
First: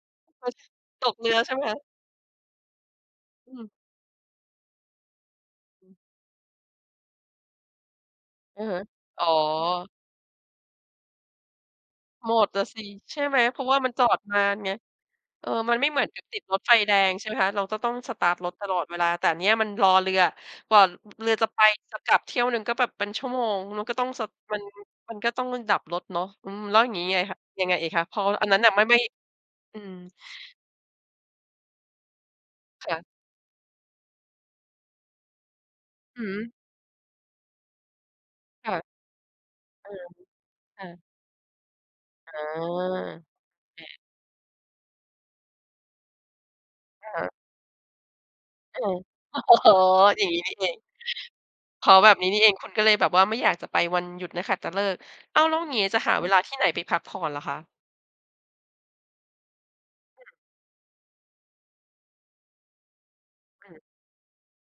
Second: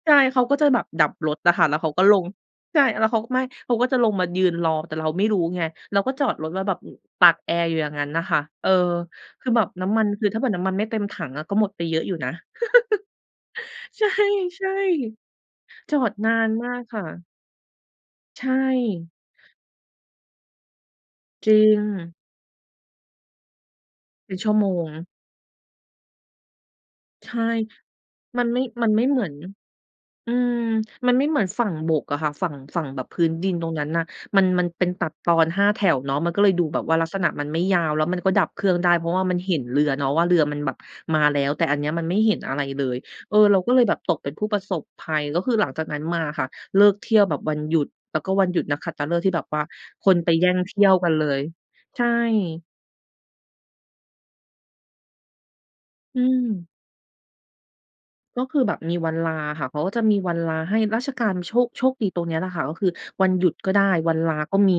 Speaker 2: ใช่ เข
Speaker 1: เข
Speaker 2: า
Speaker 1: ้า
Speaker 2: ก็
Speaker 1: จ
Speaker 2: จะแบบด
Speaker 1: ต
Speaker 2: ับ
Speaker 1: กเรื
Speaker 2: ร
Speaker 1: อ
Speaker 2: ถ
Speaker 1: ใ
Speaker 2: อ
Speaker 1: ช่
Speaker 2: ะ
Speaker 1: ไ
Speaker 2: ค
Speaker 1: หม
Speaker 2: ่ะ แล
Speaker 1: ค
Speaker 2: ้
Speaker 1: ะ?
Speaker 2: วเขาก็ลง ใช่ แล้วเขาก็ไม่
Speaker 1: อื
Speaker 2: เข
Speaker 1: ม
Speaker 2: าก็จะลงมายืนรอ แต่เราไม่รู้ไง
Speaker 1: อื
Speaker 2: เ
Speaker 1: ม
Speaker 2: ราก็จอดรถแล้วแบบตากแอร์อยู่อย่างนั้นน่ะค่ะ
Speaker 1: อื
Speaker 2: เ
Speaker 1: อ
Speaker 2: ออ
Speaker 1: ฮึ อ๋อ
Speaker 2: คือแบบน้ำมัน คือถ้าเผื่อน้ำมันไม่เต็มถังอะก็หมดไปเยอะอยู่น
Speaker 1: ห
Speaker 2: ะ
Speaker 1: มดล่ะสิ ใช่ไหม? เพราะว่ามัน
Speaker 2: ใ
Speaker 1: จ
Speaker 2: ช
Speaker 1: อดนานไ
Speaker 2: ่
Speaker 1: ง เออ มันไม่
Speaker 2: ๆ จ
Speaker 1: เ
Speaker 2: อ
Speaker 1: หมือน
Speaker 2: ด
Speaker 1: กับ
Speaker 2: นา
Speaker 1: ติด
Speaker 2: น
Speaker 1: รถ
Speaker 2: มา
Speaker 1: ไฟ
Speaker 2: ก
Speaker 1: แด
Speaker 2: ค่
Speaker 1: ง ใช
Speaker 2: ะ
Speaker 1: ่ไหมคะ เราก็ต้องสตาร์ต
Speaker 2: ใช
Speaker 1: ร
Speaker 2: ่
Speaker 1: ถตลอดเวลา แต่เนี้ยมันรอเรือ กว่า อ เรือจะ
Speaker 2: จริ
Speaker 1: ไปจะก
Speaker 2: ง
Speaker 1: ลับเที่ยวหนึ่งก็แบบเป็นชั่วโมง มันก็ต้อง ส
Speaker 2: เป็นชั่
Speaker 1: ม
Speaker 2: ว
Speaker 1: ัน
Speaker 2: โมง
Speaker 1: มันก็ต้องมาดับรถเนาะ อืม แล้วอย่างงี้ยังไง
Speaker 2: ใช
Speaker 1: คะ?
Speaker 2: ่
Speaker 1: ยังไงอีกคะ? พอ
Speaker 2: ม
Speaker 1: อ
Speaker 2: ั
Speaker 1: ั
Speaker 2: น
Speaker 1: นน
Speaker 2: ไ
Speaker 1: ั
Speaker 2: ม
Speaker 1: ้
Speaker 2: ่
Speaker 1: นน่ะไม่
Speaker 2: มัน
Speaker 1: ไม่
Speaker 2: ไม่เหมือน
Speaker 1: อืม
Speaker 2: อืม มันไม่เหมือนฝั่งบกอะค่ะ ฝั่ง ฝั่ง
Speaker 1: ค่
Speaker 2: แบ
Speaker 1: ะ
Speaker 2: บพื้นดินตรงนั้นน่ะ มัน มันเป็นตัดตอน 5 แถวเนาะ
Speaker 1: อื
Speaker 2: ม
Speaker 1: อ
Speaker 2: ัน
Speaker 1: ฮ
Speaker 2: ก็เล
Speaker 1: ึ
Speaker 2: ยดูแบบว่าลักษณะมันไม่ยาว แล้วมันก็ดับเคร
Speaker 1: ค
Speaker 2: ื่
Speaker 1: ่
Speaker 2: อง
Speaker 1: ะ
Speaker 2: ได้ เพราะว่ามันเห็นเรื
Speaker 1: อ
Speaker 2: อ
Speaker 1: ือ
Speaker 2: เน
Speaker 1: ฮ
Speaker 2: า
Speaker 1: ึ
Speaker 2: ะว่า เรือมันแบบ
Speaker 1: ค่ะ
Speaker 2: มาแล้ว แต่อันเนี้ยมันไม่
Speaker 1: อ
Speaker 2: เห
Speaker 1: า
Speaker 2: ็นอะ
Speaker 1: โ
Speaker 2: ไร
Speaker 1: อ
Speaker 2: เลย เออ
Speaker 1: เ
Speaker 2: เราก็เลยแบ
Speaker 1: ค
Speaker 2: บตกเป็นผู้ประสบภัย ก็คือหลังจากนั้นมาค่ะ เลิกเ
Speaker 1: อ
Speaker 2: ท
Speaker 1: ะ
Speaker 2: ี่
Speaker 1: ฮ
Speaker 2: ยว
Speaker 1: ะ
Speaker 2: แบบวันหยุด แต่ก็วันหยุดน
Speaker 1: อ
Speaker 2: ั
Speaker 1: ื
Speaker 2: กขั
Speaker 1: ม
Speaker 2: ตฤกษ์ที่
Speaker 1: อ
Speaker 2: แบบว่า
Speaker 1: ๋อ
Speaker 2: คน
Speaker 1: อย่
Speaker 2: ไ
Speaker 1: า
Speaker 2: ป
Speaker 1: งนี้
Speaker 2: แย
Speaker 1: น
Speaker 2: ่
Speaker 1: ี่
Speaker 2: ง
Speaker 1: เอ
Speaker 2: เท
Speaker 1: ง
Speaker 2: ี่ยวกันเลย
Speaker 1: เพราะ
Speaker 2: ใช่
Speaker 1: แบบนี้นี่เอง คุณก็เลยแบบว่า ไม่อยากจะไปวันหยุดนักขัตฤกษ์ อ้าว แล้วอย่างงี้จะหา
Speaker 2: อื
Speaker 1: เวลาที่ไห
Speaker 2: ม
Speaker 1: นไปพักผ่อนเหรอคะ?
Speaker 2: ก็คือแบบมีวันลาค่ะ เขาก็จะมีวันลาให้ราชการโชค โชคดีตรงเนี้ยแหละค่ะ ก็คือวันหยุดก
Speaker 1: อ
Speaker 2: ็
Speaker 1: ื
Speaker 2: ได
Speaker 1: ม
Speaker 2: ้ วันลาก็มี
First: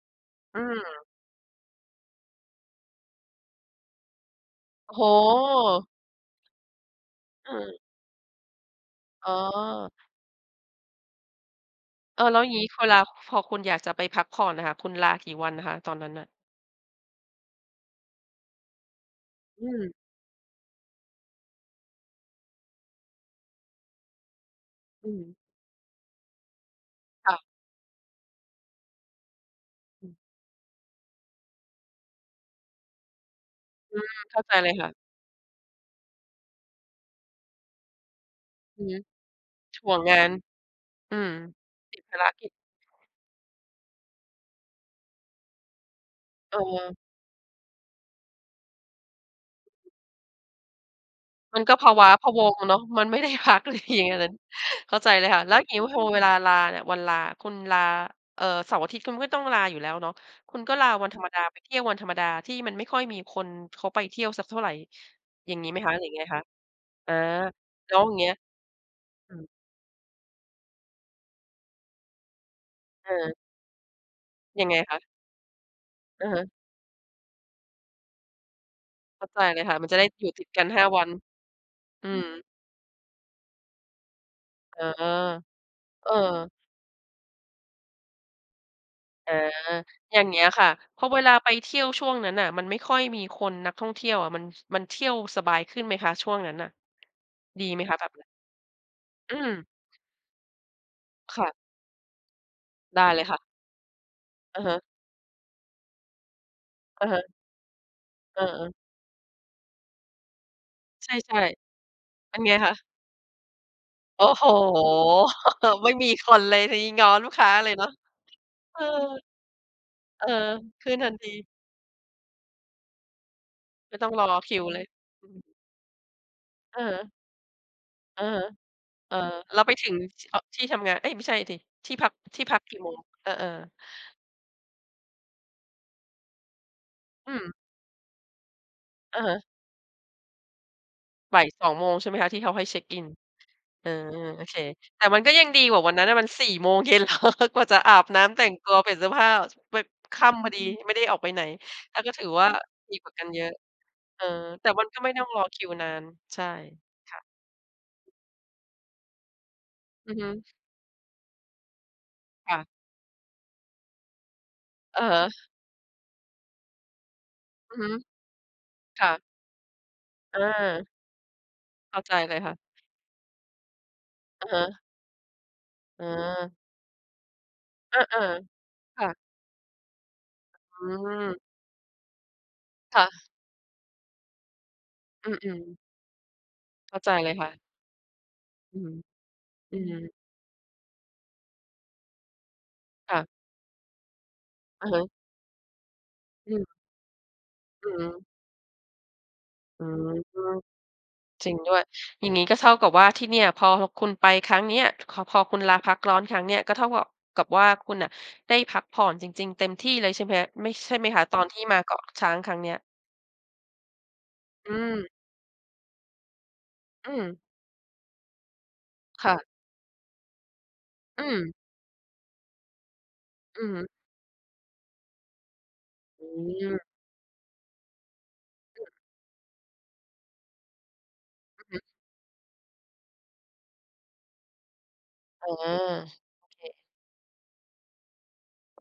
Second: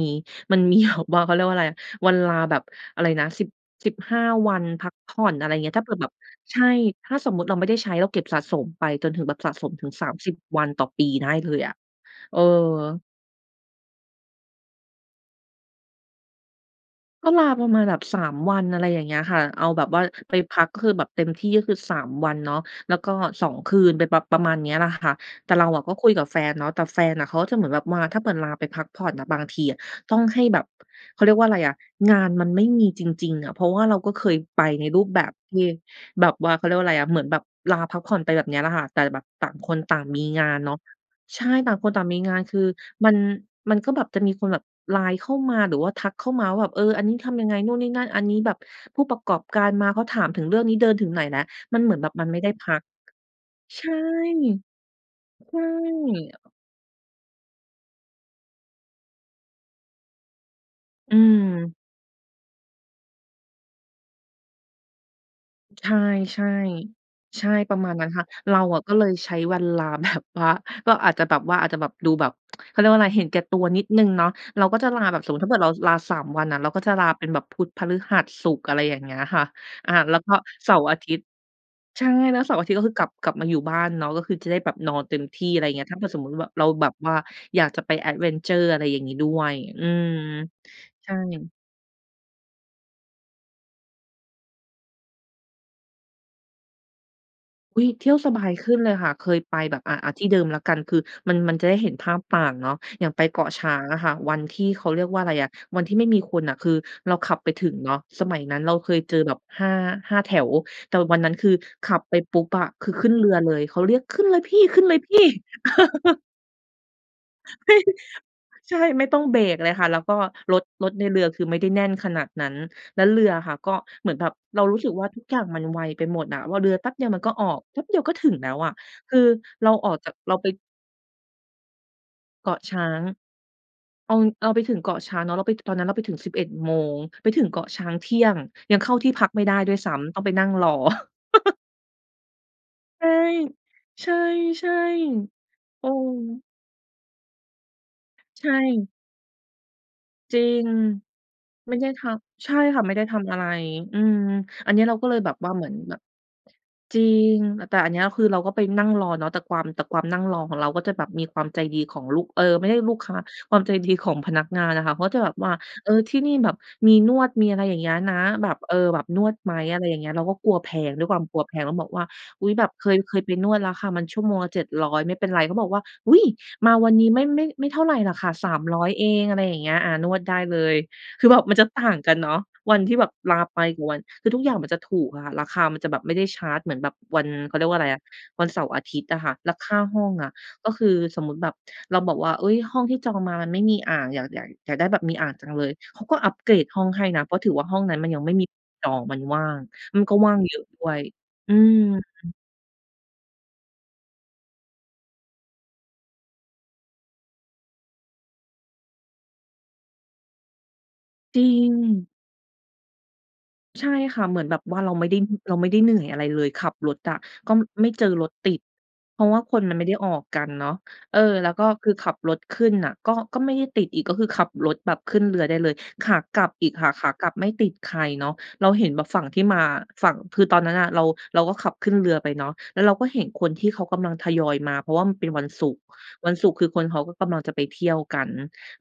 Speaker 2: มั
Speaker 1: อื
Speaker 2: น มีแบ
Speaker 1: ม
Speaker 2: บว่า เขาเรียกว่าไร วันลาแบบ อะไรนะ 10-15 วันพั
Speaker 1: โอ
Speaker 2: ก
Speaker 1: ้โ
Speaker 2: ผ่อน อะไรเงี้ย ถ้า
Speaker 1: ฮ
Speaker 2: เผื่อแบบ ใช่ ถ้าสมมุติ
Speaker 1: อ
Speaker 2: เ
Speaker 1: ื
Speaker 2: ราไม่ไ
Speaker 1: ม
Speaker 2: ด้ใช้ เราเก็บสะสมไปจนถึง
Speaker 1: อ๋
Speaker 2: แบ
Speaker 1: อ
Speaker 2: บสะสมถึง 30 วันต่อปีได้เลยอะ
Speaker 1: เออ
Speaker 2: เ
Speaker 1: แ
Speaker 2: อ
Speaker 1: ล
Speaker 2: อ
Speaker 1: ้วอย่างงี้คนลา พอคุณอยากจะไปพักผ่อนน่ะค่ะ คุณลากี่วันอะคะตอนนั้นน่ะ?
Speaker 2: ก็ลาประมาณแบบ 3 วัน อะไรอย่างเงี้ยค่ะ
Speaker 1: อ
Speaker 2: เอ
Speaker 1: ื
Speaker 2: าแบบ
Speaker 1: ม
Speaker 2: ว่าไปพัก ก็คือแบบเต็มที่ ก็คือ 3 วันเนาะ แล้วก็ 2 คืนไปประ ประมาณเนี้ยล่ะค
Speaker 1: อื
Speaker 2: ่ะ
Speaker 1: ม
Speaker 2: แต่เราก็คุยกับแฟนเนาะ แต่แฟนอะ
Speaker 1: ค
Speaker 2: เข
Speaker 1: ่
Speaker 2: า
Speaker 1: ะ
Speaker 2: ก็จะเหมือนแบบว่า ถ้าเหมือนลาไปพักผ่อนน่ะบางทีอะ
Speaker 1: อ
Speaker 2: ต
Speaker 1: ืม
Speaker 2: ้องให้แบบ เขาเรียกว่าอะไรอะ งานมันไม่มีจริง ๆ อะ เพราะว่าเร
Speaker 1: อื
Speaker 2: าก็
Speaker 1: ม
Speaker 2: เค
Speaker 1: เข
Speaker 2: ย
Speaker 1: ้าใจ
Speaker 2: ไป
Speaker 1: เลยค
Speaker 2: ใน
Speaker 1: ่ะ
Speaker 2: รูปแบบที่ แบบว่า เขาเรียกว่าไรอะ เหมือนแบบลาพักผ่อนไปแบบเนี้ยแหละ
Speaker 1: อ
Speaker 2: ค
Speaker 1: ื
Speaker 2: ่ะ
Speaker 1: อฮ
Speaker 2: แต
Speaker 1: ึ
Speaker 2: ่แบบต่างคน
Speaker 1: ห
Speaker 2: ต
Speaker 1: ่
Speaker 2: ่
Speaker 1: ว
Speaker 2: า
Speaker 1: ง
Speaker 2: ง
Speaker 1: งา
Speaker 2: มี
Speaker 1: น
Speaker 2: งานเนาะ
Speaker 1: อืม
Speaker 2: ใช่ ต่างคน
Speaker 1: ติ
Speaker 2: ต่
Speaker 1: ด
Speaker 2: าง
Speaker 1: ภ
Speaker 2: มี
Speaker 1: าร
Speaker 2: งาน
Speaker 1: กิจ
Speaker 2: คือ มัน มันก็แบบจะมีคนแบบไลน์เข้ามา หรือว่าทักเข้ามา
Speaker 1: เ
Speaker 2: ว่าแบบ เออ
Speaker 1: ออ
Speaker 2: อันนี้ทำยังไงนู่นนี่นั่น อันนี้แบบผู้ประกอบการมาเขาถามถึงเรื่องนี้เดินถึงไหนแล้ว?
Speaker 1: มันก็
Speaker 2: มัน
Speaker 1: พ
Speaker 2: เหม
Speaker 1: ะ
Speaker 2: ือน
Speaker 1: ว
Speaker 2: แ
Speaker 1: ้
Speaker 2: บ
Speaker 1: า
Speaker 2: บมั
Speaker 1: พ
Speaker 2: น
Speaker 1: ะ
Speaker 2: ไม่
Speaker 1: ว
Speaker 2: ไ
Speaker 1: ั
Speaker 2: ด้
Speaker 1: ง
Speaker 2: พ
Speaker 1: เน
Speaker 2: ั
Speaker 1: าะ
Speaker 2: ก
Speaker 1: มัน ไม่ได้พักเลย
Speaker 2: ใช่
Speaker 1: อย่างงี้ ตอนนั้น เข้าใจเลยค่ะ
Speaker 2: ใ
Speaker 1: แ
Speaker 2: ช
Speaker 1: ล้ว
Speaker 2: ่
Speaker 1: อย่างนี้พอเวลาลาเนี่ย วันลา คุณลา เอ่อ เสาร์อาทิตย์คุณก็ต้องลาอยู่แล้วเนาะ คุณก็ลาวั
Speaker 2: อ
Speaker 1: น
Speaker 2: ื
Speaker 1: ธรรมดาไปเที
Speaker 2: ม
Speaker 1: ่ยววันธรรมดา ที่มันไม่ค่อยมีคนเขาไปเที่ยวสักเท่าไรอย่างนี้ไหม
Speaker 2: ใช
Speaker 1: คะ
Speaker 2: ่
Speaker 1: หรืออย่างไรคะ? อ่า
Speaker 2: ๆ ใช่ ประม
Speaker 1: แ
Speaker 2: า
Speaker 1: ล
Speaker 2: ณ
Speaker 1: ้ว
Speaker 2: นั้
Speaker 1: อ
Speaker 2: น
Speaker 1: ย่า
Speaker 2: ค
Speaker 1: ง
Speaker 2: ่
Speaker 1: เ
Speaker 2: ะ
Speaker 1: งี้ย
Speaker 2: เราอะก็เลยใช
Speaker 1: อื
Speaker 2: ้
Speaker 1: ม
Speaker 2: วันลา แบบว่า ก็อาจจะแบบว่า อาจจะแบบ ดูแบบ เขาเรียกว่าอะไ
Speaker 1: เ
Speaker 2: ร เห็น
Speaker 1: ออ
Speaker 2: แก่ตัวนิดหนึ่งเนาะ เรา
Speaker 1: ยังไ
Speaker 2: ก
Speaker 1: ง
Speaker 2: ็จะ
Speaker 1: ค
Speaker 2: ล
Speaker 1: ะ?
Speaker 2: าแบบ สมมุติถ้าเกิดเราลา สา
Speaker 1: อ
Speaker 2: ม
Speaker 1: ะฮ
Speaker 2: วั
Speaker 1: ะ
Speaker 2: นน่ะ เราก็จะลาเป็นแบบพุธ พฤหัส ศุกร์ อะไรอย่างเงี้ย
Speaker 1: เข้า
Speaker 2: ค
Speaker 1: ใจ
Speaker 2: ่ะ
Speaker 1: เลยค่ะ มั
Speaker 2: อ
Speaker 1: น
Speaker 2: ่า
Speaker 1: จะได้
Speaker 2: แล้ว
Speaker 1: หย
Speaker 2: ก
Speaker 1: ุ
Speaker 2: ็
Speaker 1: ดติดกัน
Speaker 2: เสา
Speaker 1: ห้
Speaker 2: ร
Speaker 1: า
Speaker 2: ์อา
Speaker 1: วั
Speaker 2: ท
Speaker 1: น
Speaker 2: ิตย์ ใช
Speaker 1: อ
Speaker 2: ่
Speaker 1: ืม
Speaker 2: แล้วเสาร์อาทิตย์ก็คือกลับ กลับมาอยู่บ้านเนาะ ก็คือจะได้แบบ
Speaker 1: เออ
Speaker 2: นอนเต็มที่ อะไรเงี้ย ถ้าเผ
Speaker 1: เ
Speaker 2: ื
Speaker 1: อ
Speaker 2: ่อ
Speaker 1: อ
Speaker 2: สมมุติเราแบบว่าอยากจะไป แอดเวนเชอร์ อะไรอย่างงี้ด้
Speaker 1: อา
Speaker 2: วย อืม
Speaker 1: อย่างเงี้ยค่ะ เพรา
Speaker 2: ใช
Speaker 1: ะ
Speaker 2: ่
Speaker 1: เวลาไปเที่ยวช่วงนั้นน่ะ มันไม่ค่อยมีคน นักท่องเที่ยวอะ มัน มันเที่ยวสบายขึ้นไหมคะช่วงนั้นน่ะ ดี
Speaker 2: อ
Speaker 1: ไห
Speaker 2: ุ
Speaker 1: ม
Speaker 2: ๊ย
Speaker 1: คะแ
Speaker 2: เ
Speaker 1: บ
Speaker 2: ที่
Speaker 1: บ
Speaker 2: ยว
Speaker 1: นั้น?
Speaker 2: สบายขึ้นเลยค่ะ เค
Speaker 1: อื
Speaker 2: ยไป
Speaker 1: ม
Speaker 2: แบบ อะ อ่า ที่เดิมละกัน คือมั
Speaker 1: ค
Speaker 2: น
Speaker 1: ่
Speaker 2: มั
Speaker 1: ะ
Speaker 2: นจะได้เห็นภาพตามเนาะ
Speaker 1: ได
Speaker 2: อย
Speaker 1: ้
Speaker 2: ่าง
Speaker 1: เ
Speaker 2: ไ
Speaker 1: ล
Speaker 2: ป
Speaker 1: ยค
Speaker 2: เก
Speaker 1: ่ะ
Speaker 2: าะช้างอะค่ะ วันท
Speaker 1: อ
Speaker 2: ี
Speaker 1: ะ
Speaker 2: ่
Speaker 1: ฮ
Speaker 2: เ
Speaker 1: ะ
Speaker 2: ขาเรียกว่าอะไรอะ วันที่ไม่มีคนน่ะ คือ
Speaker 1: อะ
Speaker 2: เรา
Speaker 1: ฮะ
Speaker 2: ขับไปถึงเนาะ สมั
Speaker 1: เ
Speaker 2: ย
Speaker 1: อ
Speaker 2: นั้นเรา
Speaker 1: อ ๆ
Speaker 2: เคยเจอแบบ 5- 5 แถว แต่
Speaker 1: ใช
Speaker 2: ว
Speaker 1: ่
Speaker 2: ันนั้นคือขับไป
Speaker 1: ๆ เ
Speaker 2: ป
Speaker 1: ป็
Speaker 2: ุ
Speaker 1: น
Speaker 2: ๊บ
Speaker 1: ไง
Speaker 2: อะ
Speaker 1: คะ?
Speaker 2: คือขึ้นเรือเลย เขาเรียกข
Speaker 1: โ
Speaker 2: ึ
Speaker 1: อ
Speaker 2: ้
Speaker 1: ้
Speaker 2: นเล
Speaker 1: โ
Speaker 2: ย
Speaker 1: ฮ
Speaker 2: พี่ ขึ้นเลยพี่
Speaker 1: ไม่มีคนเลย ทีนี้ง้อลูกค้าเลยเนาะ
Speaker 2: จริง ใช
Speaker 1: เอ
Speaker 2: ่
Speaker 1: อ
Speaker 2: ไม่ต้องเบรกเลยค่ะ แล้วก็
Speaker 1: เออ
Speaker 2: รถ
Speaker 1: ข
Speaker 2: ร
Speaker 1: ึ้
Speaker 2: ถ
Speaker 1: น
Speaker 2: ใน
Speaker 1: ทั
Speaker 2: เ
Speaker 1: น
Speaker 2: รื
Speaker 1: ท
Speaker 2: อ
Speaker 1: ี
Speaker 2: คือไม่ได้แน่นขนาดนั้น แล้วเรืออะค่ะก็
Speaker 1: ไม่
Speaker 2: เ
Speaker 1: ต
Speaker 2: ห
Speaker 1: ้
Speaker 2: มื
Speaker 1: อ
Speaker 2: อ
Speaker 1: ง
Speaker 2: น
Speaker 1: ร
Speaker 2: แบบ
Speaker 1: อค
Speaker 2: เ
Speaker 1: ิ
Speaker 2: รา
Speaker 1: ว
Speaker 2: รู
Speaker 1: เล
Speaker 2: ้
Speaker 1: ย
Speaker 2: สึกว่าทุ
Speaker 1: อ
Speaker 2: ก
Speaker 1: ือ
Speaker 2: อย
Speaker 1: ฮ
Speaker 2: ่า
Speaker 1: ึ
Speaker 2: งมันไวไปหมดอะว่า เรือ
Speaker 1: อ
Speaker 2: แ
Speaker 1: ะ
Speaker 2: ป๊
Speaker 1: ฮ
Speaker 2: บเดียว
Speaker 1: ะ
Speaker 2: มันก็ออก แป๊บเดียวก็
Speaker 1: อ
Speaker 2: ถ
Speaker 1: ะ
Speaker 2: ึง
Speaker 1: ฮะ
Speaker 2: แล้วอะ
Speaker 1: เ
Speaker 2: ค
Speaker 1: ออ
Speaker 2: ือ
Speaker 1: เรา
Speaker 2: เร
Speaker 1: ไ
Speaker 2: า
Speaker 1: ปถ
Speaker 2: อ
Speaker 1: ึ
Speaker 2: อ
Speaker 1: ง
Speaker 2: กจาก
Speaker 1: ที่
Speaker 2: เรา
Speaker 1: อ
Speaker 2: ไป
Speaker 1: ที่ทำงาน เอ้ย ไม่ใช่สิ ที่พัก ที่
Speaker 2: เก
Speaker 1: พ
Speaker 2: า
Speaker 1: ั
Speaker 2: ะ
Speaker 1: กก
Speaker 2: ช
Speaker 1: ี่
Speaker 2: ้
Speaker 1: โ
Speaker 2: า
Speaker 1: มง?
Speaker 2: ง
Speaker 1: เออ ๆ
Speaker 2: เอา เอาไปถึงเกาะช้างเนาะ เราไปถึง ตอนนั้นเราไปถึง 11 โมง ไป
Speaker 1: อ
Speaker 2: ถ
Speaker 1: ื
Speaker 2: ึง
Speaker 1: ม
Speaker 2: เกาะช้างเที่ยง ยังเข้าที่
Speaker 1: อะ
Speaker 2: พั
Speaker 1: ฮ
Speaker 2: กไม
Speaker 1: ะ
Speaker 2: ่ได้ด้วยซ้ำต้องไปนั่งรอ
Speaker 1: บ่าย 2 โมงใช่ไหมคะ ที่เขาให้เช็กอิ
Speaker 2: ใช
Speaker 1: น?
Speaker 2: ่
Speaker 1: เออ โอเค
Speaker 2: ใช่
Speaker 1: แต่มันก็ยังดีกว
Speaker 2: ๆ
Speaker 1: ่
Speaker 2: เ
Speaker 1: า
Speaker 2: อ
Speaker 1: วันนั้นน่ะมัน
Speaker 2: อ
Speaker 1: 4 โมงเย็น เหรอ กว่าจะอาบน้ำแ
Speaker 2: ใ
Speaker 1: ต
Speaker 2: ช
Speaker 1: ่งตัวเ
Speaker 2: ่
Speaker 1: ปลี่ยนเสื้อผ้าไป ค่
Speaker 2: จริ
Speaker 1: ำพอดี
Speaker 2: ง
Speaker 1: ไม่ได้ออกไปไหน
Speaker 2: ไม่ได้
Speaker 1: แล้
Speaker 2: ท
Speaker 1: วก็ถือว
Speaker 2: ำ
Speaker 1: ่
Speaker 2: ใช
Speaker 1: า
Speaker 2: ่ค่ะ ไม
Speaker 1: ด
Speaker 2: ่
Speaker 1: ี
Speaker 2: ได้
Speaker 1: กว่
Speaker 2: ท
Speaker 1: ากัน
Speaker 2: ำอะ
Speaker 1: เ
Speaker 2: ไ
Speaker 1: ยอ
Speaker 2: ร
Speaker 1: ะ
Speaker 2: อืม
Speaker 1: เออ แต่
Speaker 2: อันเนี
Speaker 1: ม
Speaker 2: ้
Speaker 1: ั
Speaker 2: ย
Speaker 1: น
Speaker 2: เรา
Speaker 1: ก็
Speaker 2: ก
Speaker 1: ไ
Speaker 2: ็
Speaker 1: ม่
Speaker 2: เลย
Speaker 1: ต้อ
Speaker 2: แ
Speaker 1: ง
Speaker 2: บบ
Speaker 1: รอ
Speaker 2: ว่า
Speaker 1: ค
Speaker 2: เห
Speaker 1: ิ
Speaker 2: มื
Speaker 1: ว
Speaker 2: อน
Speaker 1: นา
Speaker 2: แบบ
Speaker 1: น ใช่
Speaker 2: จริ
Speaker 1: ค่ะ
Speaker 2: ง แต่อันเนี้ยคือเราก็ไปนั่งรอเนาะ แต่ความ แต่ความ
Speaker 1: อื
Speaker 2: น
Speaker 1: อ
Speaker 2: ั่
Speaker 1: ฮ
Speaker 2: ง
Speaker 1: ึ
Speaker 2: รอของเรา ก็จะแบบมีความใจดีของลูก เออ
Speaker 1: ค่
Speaker 2: ไ
Speaker 1: ะ
Speaker 2: ม่ใด้ลูกค้า ความใจดีของพนักงานอะค่ะ
Speaker 1: อ
Speaker 2: เข
Speaker 1: ะ
Speaker 2: า
Speaker 1: ฮ
Speaker 2: จะแ
Speaker 1: ะ
Speaker 2: บบว่า เออ ที่นี่แบบมีนวด มีอะไรอ
Speaker 1: อ
Speaker 2: ย
Speaker 1: ื
Speaker 2: ่
Speaker 1: อ
Speaker 2: างเ
Speaker 1: ฮ
Speaker 2: งี
Speaker 1: ึ
Speaker 2: ้ยนะ แบบ เออ แบ
Speaker 1: ค
Speaker 2: บ
Speaker 1: ่
Speaker 2: น
Speaker 1: ะ
Speaker 2: วดไหม อะไรอย่างเงี้ย เราก็
Speaker 1: เออ
Speaker 2: กลัวแพง ด้วยความกลัวแพงแล้วบอก
Speaker 1: เข้
Speaker 2: ว
Speaker 1: า
Speaker 2: ่า
Speaker 1: ใจเลย
Speaker 2: อุ
Speaker 1: ค
Speaker 2: ๊
Speaker 1: ่
Speaker 2: ย
Speaker 1: ะ
Speaker 2: แบบเคย เคยไปนวดแล้วค่ะ มันชั่วโมง
Speaker 1: อ
Speaker 2: ล
Speaker 1: ะ
Speaker 2: ะ
Speaker 1: ฮ
Speaker 2: เจ็ด
Speaker 1: ะ
Speaker 2: ร้อย ไม่เป็นไร เขาบอกว่า
Speaker 1: อ
Speaker 2: อุ๊ย
Speaker 1: า
Speaker 2: มาวันนี้ไม่ ไม่ ไม่เท่าไร
Speaker 1: อา
Speaker 2: ล่ะค่ะ 300
Speaker 1: ๆ ค
Speaker 2: เอ
Speaker 1: ่ะ
Speaker 2: ง อะไรอย่างเงี้ย อ่า นวดได้เลย
Speaker 1: อื
Speaker 2: คือ
Speaker 1: ม
Speaker 2: แบบมันจะต่างกันเนาะ วันที่
Speaker 1: ค
Speaker 2: แ
Speaker 1: ่
Speaker 2: บบ
Speaker 1: ะ
Speaker 2: ลาไปกับวัน คือทุกอย่างมันจะถูกอะค
Speaker 1: อ
Speaker 2: ่ะ รา
Speaker 1: ื
Speaker 2: คา
Speaker 1: อ
Speaker 2: ม
Speaker 1: ๆ
Speaker 2: ันจะแบบไม่ได้ชาร์จ เหมือนแบ
Speaker 1: เ
Speaker 2: บ
Speaker 1: ข้าใจ
Speaker 2: วัน
Speaker 1: เลยค่
Speaker 2: เ
Speaker 1: ะ
Speaker 2: ขาเรียกว่าอะไรอะ วันเสาร์
Speaker 1: อ
Speaker 2: อ
Speaker 1: ื
Speaker 2: า
Speaker 1: ม
Speaker 2: ทิตย์อะค่ะ แล้วค
Speaker 1: อ
Speaker 2: ่
Speaker 1: ื
Speaker 2: าห้อ
Speaker 1: ม
Speaker 2: งอะ ก็คือสมมุติแบบ เราบอกว่า เอ๊ย ห้องที่จ
Speaker 1: ค
Speaker 2: อ
Speaker 1: ่
Speaker 2: ง
Speaker 1: ะ
Speaker 2: มามันไม่มีอ่าง อยาก อยาก อยากได้
Speaker 1: อะ
Speaker 2: แบ
Speaker 1: ฮ
Speaker 2: บ
Speaker 1: ะ
Speaker 2: มีอ่างจังเลย เขาก็อัพเก
Speaker 1: อ
Speaker 2: ร
Speaker 1: ื
Speaker 2: ด
Speaker 1: ม
Speaker 2: ห้องให้นะ เพราะถือว่าห้อง
Speaker 1: อื
Speaker 2: นั
Speaker 1: อ
Speaker 2: ้น
Speaker 1: ฮ
Speaker 2: มันยัง
Speaker 1: ึ
Speaker 2: ไม่มี จองมันว่าง
Speaker 1: อื
Speaker 2: มัน
Speaker 1: ม
Speaker 2: ก็ว่างเยอะด้วย
Speaker 1: จร
Speaker 2: อื
Speaker 1: ิงด้ว
Speaker 2: ม
Speaker 1: ยอย่า
Speaker 2: ๆ
Speaker 1: งงี้ก็เท่ากับว่า ที่เนี่ยพอคุณไปครั้งเนี้ย ค พอคุณลาพักร้อนครั้งเนี้ยก็เท่ากับว่า กับว่าคุณน่ะได้พักผ่อนจริง ๆ เต็มที่เลยใช่ไหม ไม่ ใช่ไหมคะ ต
Speaker 2: จ
Speaker 1: อ
Speaker 2: ริ
Speaker 1: นที่มาเกา
Speaker 2: ง
Speaker 1: ะช้างครั้งเนี้ย?
Speaker 2: ใช่ค่ะ เหมือนแบบ
Speaker 1: อื
Speaker 2: ว่าเราไ
Speaker 1: ม
Speaker 2: ม่ได้ เราไม่ได้เหนื่อยอะไรเลย ขับรถ
Speaker 1: อ
Speaker 2: อ
Speaker 1: ื
Speaker 2: ะ
Speaker 1: ม
Speaker 2: ก็ไม่เจอรถติด เพรา
Speaker 1: ค
Speaker 2: ะ
Speaker 1: ่
Speaker 2: ว่า
Speaker 1: ะ
Speaker 2: คนมันไม่ได้ออกกันเนาะ เออ
Speaker 1: อ
Speaker 2: แล้ว
Speaker 1: ืม
Speaker 2: ก็คือขับรถขึ้นน่ะ ก็ ก็ไม่ไ
Speaker 1: อ
Speaker 2: ด้
Speaker 1: ือฮ
Speaker 2: ต
Speaker 1: ึ
Speaker 2: ิดอีก ก็คือขับรถแบบขึ้นเรือได้เลย ขา
Speaker 1: อื
Speaker 2: กลับอีก
Speaker 1: ม
Speaker 2: ค่ะ ขากลับไม่ติดใครเนาะ เราเ
Speaker 1: อ
Speaker 2: ห
Speaker 1: ื
Speaker 2: ็
Speaker 1: ม
Speaker 2: นแบบฝั่งที่มา ฝั่ง คือตอนนั้นอะ เรา เราก็
Speaker 1: อื
Speaker 2: ข
Speaker 1: อ
Speaker 2: ั
Speaker 1: ฮ
Speaker 2: บ
Speaker 1: ึ
Speaker 2: ขึ้นเรือไปเนาะ แล้วเราก็เห็นคนที่เขากำลังทยอยมา เพราะว่ามันเป็นวั
Speaker 1: อ
Speaker 2: น
Speaker 1: า
Speaker 2: ศุกร์
Speaker 1: โ
Speaker 2: วันศ
Speaker 1: อ
Speaker 2: ุกร
Speaker 1: เ
Speaker 2: ์
Speaker 1: ค
Speaker 2: คือคนเขาก็กำลังจะไปเที่ยวกัน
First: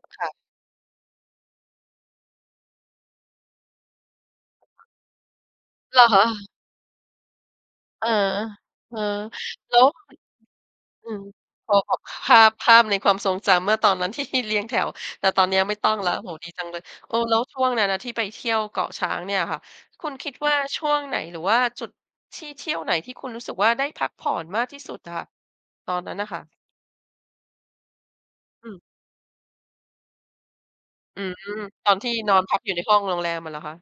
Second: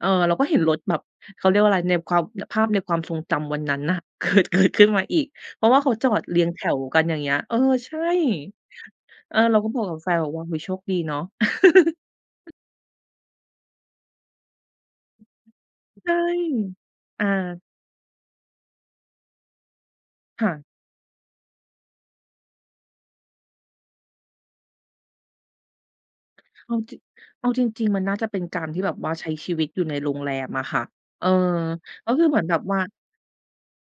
Speaker 2: เออ
Speaker 1: ค่
Speaker 2: เรา
Speaker 1: ะ
Speaker 2: ก็เห็นรถแบบ เขาเรียกว่าอะไร ในความ ภาพในความทรงจำวันนั้นน่ะ เกิด เกิด ขึ้นมาอีก เพราะว่าเขา
Speaker 1: เหร
Speaker 2: จ
Speaker 1: อ
Speaker 2: อ
Speaker 1: ค
Speaker 2: ดเรี
Speaker 1: ะ?
Speaker 2: ยงแถวกัน อย่างเงี้ย เออ ใช่
Speaker 1: เออ เออ
Speaker 2: เออ เราก็
Speaker 1: แล
Speaker 2: บ
Speaker 1: ้
Speaker 2: อ
Speaker 1: ว
Speaker 2: กกับแฟนแบบ โอ้โฮ โชคดี
Speaker 1: อื
Speaker 2: เนาะ
Speaker 1: ม พ พ ภาพ ภาพในความทรงจำเมื่อตอนนั้น ที่ เรียงแถว แต่ตอนนี้ไม่ต้อง
Speaker 2: ใช
Speaker 1: แล้ว
Speaker 2: ่
Speaker 1: โอ้โฮ ดีจังเลย เออ
Speaker 2: อ
Speaker 1: แล้วช
Speaker 2: า
Speaker 1: ่วงนั้นน่ะที่ไปเที่ยวเกาะช้างเนี่ยค่ะ คุณคิด
Speaker 2: ค่
Speaker 1: ว่า
Speaker 2: ะ
Speaker 1: ช่วงไหน หรือว่าจุดที่เที่ยวไหนที่คุณรู้สึกว่า ได้พักผ่อนมากที่สุดอะค่ะ? ตอนนั้นน่ะค่ะ?
Speaker 2: เอาจริง เอาจริง ๆ มันน่าจะเป็นกา
Speaker 1: อ
Speaker 2: ร
Speaker 1: ื
Speaker 2: ท
Speaker 1: ม
Speaker 2: ี่แบบว่าใช้ชีวิตอยู่ในโรงแรมอะค่ะ
Speaker 1: อ
Speaker 2: เ
Speaker 1: ื
Speaker 2: ออ
Speaker 1: ม ตอนท
Speaker 2: ก
Speaker 1: ี
Speaker 2: ็
Speaker 1: ่
Speaker 2: คือ
Speaker 1: น
Speaker 2: เห
Speaker 1: อ
Speaker 2: มือ
Speaker 1: น
Speaker 2: น
Speaker 1: พ
Speaker 2: แบ
Speaker 1: ัก
Speaker 2: บ
Speaker 1: อยู
Speaker 2: ว
Speaker 1: ่
Speaker 2: ่า
Speaker 1: ในห้องโรงแรมอะเหรอคะ?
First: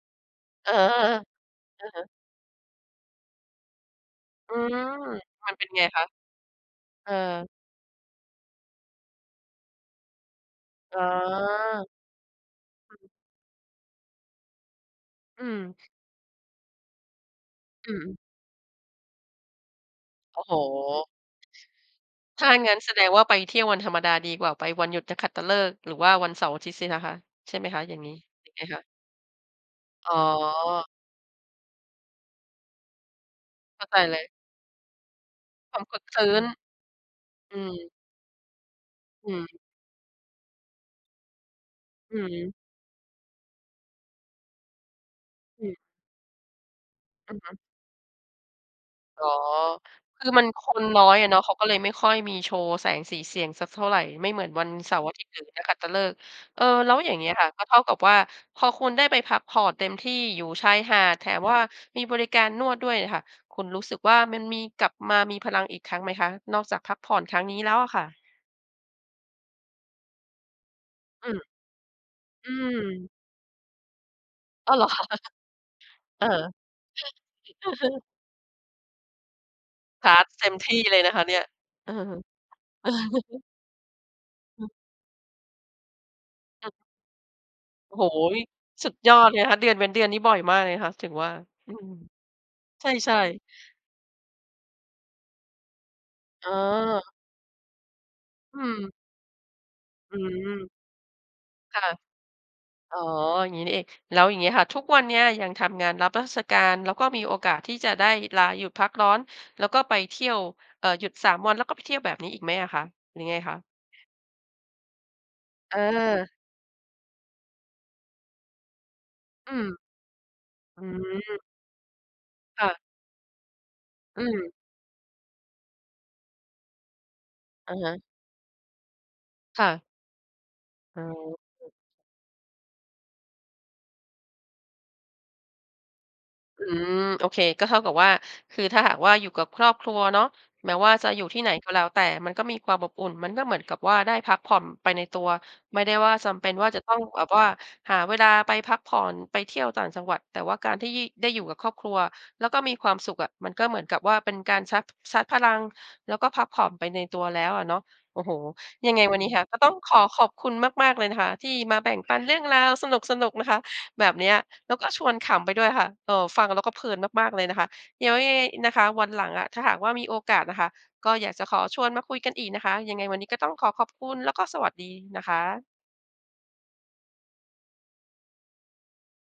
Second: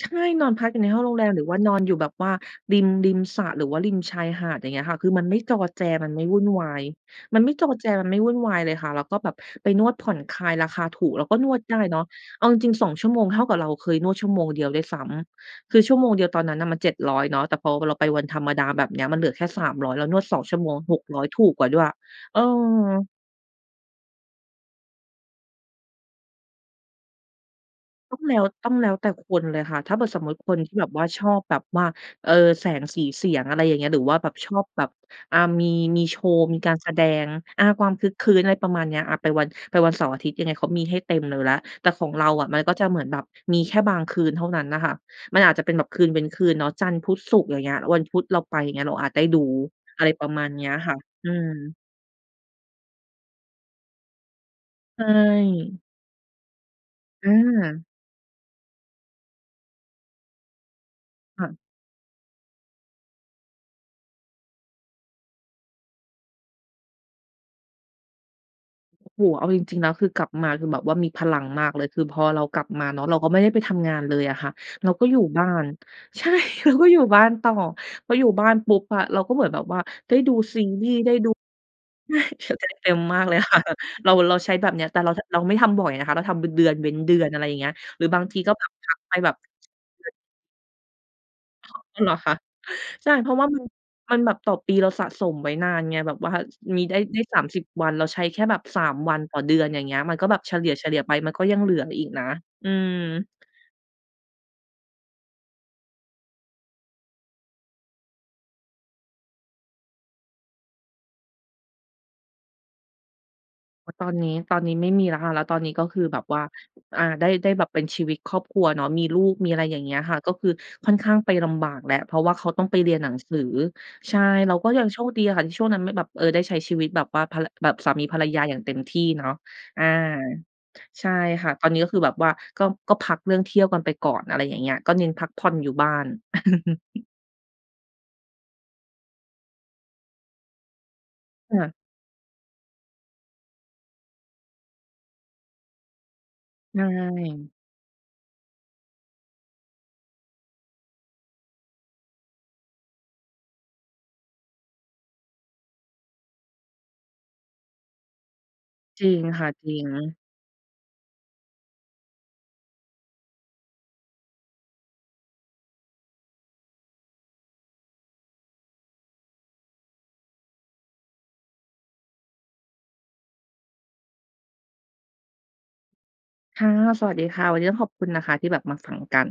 Speaker 2: ใช่ นอนพั
Speaker 1: เ
Speaker 2: ก
Speaker 1: ออ
Speaker 2: อยู่ในห้องโรงแรม หรือว่านอน
Speaker 1: อะ
Speaker 2: อยู่
Speaker 1: ฮ
Speaker 2: แบ
Speaker 1: ะ
Speaker 2: บว่า ริม ริมสระหรือว่าริมชายหา
Speaker 1: อื
Speaker 2: ด อย่างเ
Speaker 1: ม
Speaker 2: งี้ยค่ะ คือมันไม่
Speaker 1: ม
Speaker 2: จ
Speaker 1: ัน
Speaker 2: อ
Speaker 1: เป็น
Speaker 2: แจ
Speaker 1: ไงคะ?
Speaker 2: มันไม่วุ่นวาย
Speaker 1: เออ
Speaker 2: มันไม่จอแจ มันไม่วุ่นวายเลยค่ะ แล้วก็แบบไปนวดผ่อนคลายราคา
Speaker 1: อ
Speaker 2: ถ
Speaker 1: ๋
Speaker 2: ูก เราก็นวดได้
Speaker 1: อ
Speaker 2: เนาะ เอาจริง ๆ 2
Speaker 1: อื
Speaker 2: ชั่
Speaker 1: ม
Speaker 2: วโมงเท่ากับเราเคยนวดชั่วโมงเดียวด้วยซ้
Speaker 1: อื
Speaker 2: ำ ค
Speaker 1: ม
Speaker 2: ือชั่วโมงเดียวตอนนั้นน่ะมัน 700เนาะ แต่พอ
Speaker 1: อ
Speaker 2: เ
Speaker 1: ื
Speaker 2: ราไป
Speaker 1: ม
Speaker 2: วันธรรมดาแบบนี้มันเหลือแค่ 300 แล้วนวด ส
Speaker 1: โ
Speaker 2: อ
Speaker 1: อ
Speaker 2: ง
Speaker 1: ้โ
Speaker 2: ชั่วโมง หก
Speaker 1: ฮ!
Speaker 2: ร้อย ถูกกว่าด้วย เออ
Speaker 1: ถ้างั้นแสดงว่า ไปเที่ยววันธรรมดาดีกว่า ไปวันหยุดจะขัตฤกษ์ หรือว่าวันเสาร์อาทิตย์สินะคะ? ใช่ไหมคะ อย่างนี้
Speaker 2: ต้องแล้ว
Speaker 1: ยังไง
Speaker 2: ต้อ
Speaker 1: ค
Speaker 2: งแล
Speaker 1: ะ?
Speaker 2: ้วแต่คนเลยค่ะ ถ้าเกิด
Speaker 1: อ๋
Speaker 2: สม
Speaker 1: อ
Speaker 2: มุติคนที่แบบว่าชอบแบบว่า เออ แสงสีเสียง อะไรอย่าง
Speaker 1: เ
Speaker 2: เ
Speaker 1: ข
Speaker 2: ง
Speaker 1: ้
Speaker 2: ี
Speaker 1: า
Speaker 2: ้ย
Speaker 1: ใ
Speaker 2: ห
Speaker 1: จ
Speaker 2: รือว
Speaker 1: เ
Speaker 2: ่า
Speaker 1: ล
Speaker 2: แ
Speaker 1: ย
Speaker 2: บบชอบแบบ อ่า มี
Speaker 1: ความคร
Speaker 2: ม
Speaker 1: ึ
Speaker 2: ี
Speaker 1: ก
Speaker 2: โ
Speaker 1: ค
Speaker 2: ช
Speaker 1: รื้
Speaker 2: ว์
Speaker 1: น
Speaker 2: มีการแสดง
Speaker 1: อื
Speaker 2: อ่า ควา
Speaker 1: ม
Speaker 2: มครึกครื้น อะไรประมาณนี้ อา ไป
Speaker 1: อื
Speaker 2: ว
Speaker 1: อ
Speaker 2: ัน
Speaker 1: ฮึ
Speaker 2: ไปวันเสาร์อาทิตย์ ยังไงเขามีให้เต็มเลยแล้ว แต่ของ
Speaker 1: อื
Speaker 2: เราอะ
Speaker 1: ม
Speaker 2: มันก็จะเหมือนแบบมีแค่บางคืนเท่านั้นน่ะค่ะ มันอาจจะ
Speaker 1: อ
Speaker 2: เป็
Speaker 1: ื
Speaker 2: น
Speaker 1: ม
Speaker 2: แบบคืนเว้นคืนเนาะ จันทร์ พุธ
Speaker 1: อ
Speaker 2: ศุ
Speaker 1: ะ
Speaker 2: กร
Speaker 1: ฮ
Speaker 2: ์ อย
Speaker 1: ะ
Speaker 2: ่างเงี้ย วันพุธเราไป อย่างเงี้ย เราอาจได
Speaker 1: อ
Speaker 2: ้
Speaker 1: ๋อ
Speaker 2: ดู อะไร
Speaker 1: ค
Speaker 2: ปร
Speaker 1: ือ
Speaker 2: ะม
Speaker 1: ม
Speaker 2: า
Speaker 1: ัน
Speaker 2: ณเน
Speaker 1: ค
Speaker 2: ี้ย
Speaker 1: น
Speaker 2: ค่ะ
Speaker 1: น้อย
Speaker 2: อ
Speaker 1: อ
Speaker 2: ื
Speaker 1: ะเนาะ เขาก็เล
Speaker 2: ม
Speaker 1: ยไม่ค่อยมีโชว์แสงสีเสียงสักเท่าไร ไม่เหมือนวันเส
Speaker 2: ใ
Speaker 1: า
Speaker 2: ช
Speaker 1: ร์อาทิตย์หรือนักขั
Speaker 2: ่
Speaker 1: ตฤกษ์ เออ แล้วอย่างเ
Speaker 2: อ
Speaker 1: ง
Speaker 2: ื
Speaker 1: ี้ยค่ะ ก็เท่า
Speaker 2: ม
Speaker 1: กับว่าพอคุณได้ไปพักผ่อนเต็มที่อยู่ชายหาด แถ
Speaker 2: ค
Speaker 1: ม
Speaker 2: ่
Speaker 1: ว
Speaker 2: ะ
Speaker 1: ่า มีบริการนวดด้วยค่ะ คุณรู้สึกว่ามันมี กลับมามีพลังอีกครั้งไหมคะ นอกจากพักผ่อนครั้งนี้แล้วอะค่ะ?
Speaker 2: โอ้โฮ เอาจริง ๆ แล้วคือกลับมาคือแบบว่ามีพ
Speaker 1: อื
Speaker 2: ลั
Speaker 1: ม
Speaker 2: งมากเลย คือพอเรา
Speaker 1: อื
Speaker 2: กลับมาเนาะ
Speaker 1: ม
Speaker 2: เราก็ไม่ได้ไปทำงานเลยอะค่ะ
Speaker 1: อ้าว เห
Speaker 2: เ
Speaker 1: ร
Speaker 2: ร
Speaker 1: อ
Speaker 2: าก็อยู่บ้าน
Speaker 1: เ
Speaker 2: ใ
Speaker 1: อ
Speaker 2: ช
Speaker 1: อ
Speaker 2: ่ เราก็อยู่บ้านต่อ พออยู่บ้านปุ๊บอะเราก็เหมือนแบบว่า
Speaker 1: ช
Speaker 2: ได้
Speaker 1: าร์จ
Speaker 2: ดู
Speaker 1: เต็ม
Speaker 2: ซี
Speaker 1: ที่
Speaker 2: รีส
Speaker 1: เล
Speaker 2: ์
Speaker 1: ย
Speaker 2: ไ
Speaker 1: น
Speaker 2: ด้
Speaker 1: ะคะ
Speaker 2: ดู
Speaker 1: เนี่ย เอ
Speaker 2: ใ
Speaker 1: อ
Speaker 2: ช่ ช ได้เต็มมากเลย ค่ะ เรา เราใช้
Speaker 1: อ
Speaker 2: แ
Speaker 1: ื
Speaker 2: บ
Speaker 1: ม
Speaker 2: บเนี้ย แต่เรา จ เราไม่ทำบ่อยนะคะ เราทำเป็นเด
Speaker 1: อ
Speaker 2: ื
Speaker 1: ื
Speaker 2: อ
Speaker 1: ม
Speaker 2: นเว้นเดือน อะไรอย่างเงี้ย
Speaker 1: โอ้
Speaker 2: หร
Speaker 1: โ
Speaker 2: ื
Speaker 1: ฮ
Speaker 2: อบางท
Speaker 1: น
Speaker 2: ี
Speaker 1: ี่
Speaker 2: ก็พ
Speaker 1: สุ
Speaker 2: ั
Speaker 1: ด
Speaker 2: ก ๆ
Speaker 1: ย
Speaker 2: ไป
Speaker 1: อด
Speaker 2: แบ
Speaker 1: เ
Speaker 2: บ
Speaker 1: ลยคะ เดือนเว้นเดือนนี้บ่อยมากเลยนะคะ ถึงว่า อื
Speaker 2: อ๋อ
Speaker 1: ม
Speaker 2: อ เหรอคะ
Speaker 1: ใ
Speaker 2: ใช
Speaker 1: ช
Speaker 2: ่
Speaker 1: ่
Speaker 2: เพรา
Speaker 1: ๆ
Speaker 2: ะว่ามัน มันแบบต่อปีเราสะสมไว้นานไง แบบว่า
Speaker 1: อ๋
Speaker 2: ช
Speaker 1: อ
Speaker 2: มีได้ ได้ 30 วัน เราใช้แค่แบ
Speaker 1: อ
Speaker 2: บ
Speaker 1: ื
Speaker 2: สา
Speaker 1: ม
Speaker 2: ม วันต่อเดือน อย่างเงี้ย ม
Speaker 1: อ
Speaker 2: ั
Speaker 1: ื
Speaker 2: นก็แบบเฉ
Speaker 1: ม
Speaker 2: ลี่ย ๆ ไป มันก็ยังเหลื
Speaker 1: ค่
Speaker 2: อ
Speaker 1: ะ
Speaker 2: อีกนะ อืม
Speaker 1: อ๋อ อย่างงี้นี่เอง แล้วอย่างเงี้ยค่ะทุกวันเนี้ยยังทำงานรับราชการ แล้วก็มีโอกาสที่จะได้ลาหยุดพักร้อน แล้วก็ไปเที่ยว เอ่อ หยุด 3 วันแล้วก็ไปเที่ยวแบบนี้อีกไหมอะคะ? หรือไงคะ?
Speaker 2: ต ตอนนี้ ตอนนี้ไม่มีแล้วค่ะ แล้วตอนนี้ก็คือแบบ
Speaker 1: เออ
Speaker 2: ว่า อ่า ได้ ได้แบบเป็นชีวิตครอบครัวเนาะ มีลูก มี
Speaker 1: อื
Speaker 2: อะไร
Speaker 1: ม
Speaker 2: อย่างเงี้ยค่ะ ก็คือ
Speaker 1: อื
Speaker 2: ค่อนข้างไป
Speaker 1: ม
Speaker 2: ลำบากแหละ เพราะว่าเขาต
Speaker 1: ค
Speaker 2: ้อง
Speaker 1: ่
Speaker 2: ไป
Speaker 1: ะ
Speaker 2: เรียนหนังสือ ใช่
Speaker 1: อืม
Speaker 2: เราก็ยังโชคดีอะค่ะที่ช่วงนั้นไม่แบบ เออ ได้ใช้ชีวิตแบบว่าพัน ล แบ
Speaker 1: อ
Speaker 2: บ
Speaker 1: ะ
Speaker 2: ส
Speaker 1: ฮ
Speaker 2: า
Speaker 1: ะ
Speaker 2: มีภรรยาอย่างเต็มที่เนาะ
Speaker 1: ค่ะ
Speaker 2: อา
Speaker 1: อ๋
Speaker 2: ใช่ค่ะ ต
Speaker 1: อ
Speaker 2: อนนี้ก็คือแบบว่า ก็ ก็พักเรื่องเที่ยวกันไปก่อน อะไรอย่างเงี้ย ก็เน้นพักผ่อนอยู่บ้าน
Speaker 1: อืม โอเค ก็เท่ากับว่า คือถ้าหากว่าอยู่กับครอบครัวเนาะ แม้ว่าจะอยู่ที่ไหน
Speaker 2: ค่
Speaker 1: ก็
Speaker 2: ะ
Speaker 1: แล้วแต่มันก็มีความอบอุ่น มันก็เหมือนกับว่าได้พักผ่อนไปในตัว ไม่ได้ว่าจำเป็นว่า
Speaker 2: ใช
Speaker 1: จะต้องแบบว่า
Speaker 2: ่
Speaker 1: หาเวลาไปพักผ่อน ไปเที่ยวต่างจังหวัด แต่ว่าการที่ ยี่ ได้อยู่กับครอบครัว แล้วก็มีความสุขอะ มันก็เหมือนกับว่าเป็นการชาร์จ ชาร์จพลัง แล้วก็พักผ่อน ไปในตัวแล้วอะเนาะ โอ้โฮ ยังไง
Speaker 2: จริ
Speaker 1: วัน
Speaker 2: ง
Speaker 1: นี้ค
Speaker 2: ค
Speaker 1: ่ะ
Speaker 2: ่ะ
Speaker 1: ก็
Speaker 2: จ
Speaker 1: ต้อ
Speaker 2: ร
Speaker 1: ง
Speaker 2: ิ
Speaker 1: ขอ
Speaker 2: ง
Speaker 1: ขอบคุณมาก ๆ เลยนะคะที่มาแบ่ง ปันเรื่องราวสนุก ๆ นะคะ แบบเนี้ย แล้วก็ชวนขำไปด้วยค่ะ เอ่อ ฟังแล้วก็เพลินมาก ๆ เลยนะคะ เดี๋ยวยังไงนะคะวันหลังอะ ถ้าหากว่ามีโอกาสน่ะค่ะก็อยากจะขอชวนมาคุยกันอีกนะคะ ยังไงวันนี้ก็ต้องขอขอบคุณ แล้วก็สวัสดีนะคะ
Speaker 2: ค่ะ สวัสดีค่ะ วันนี้ต้องขอบคุณนะคะ ที่แบบมาฟังกัน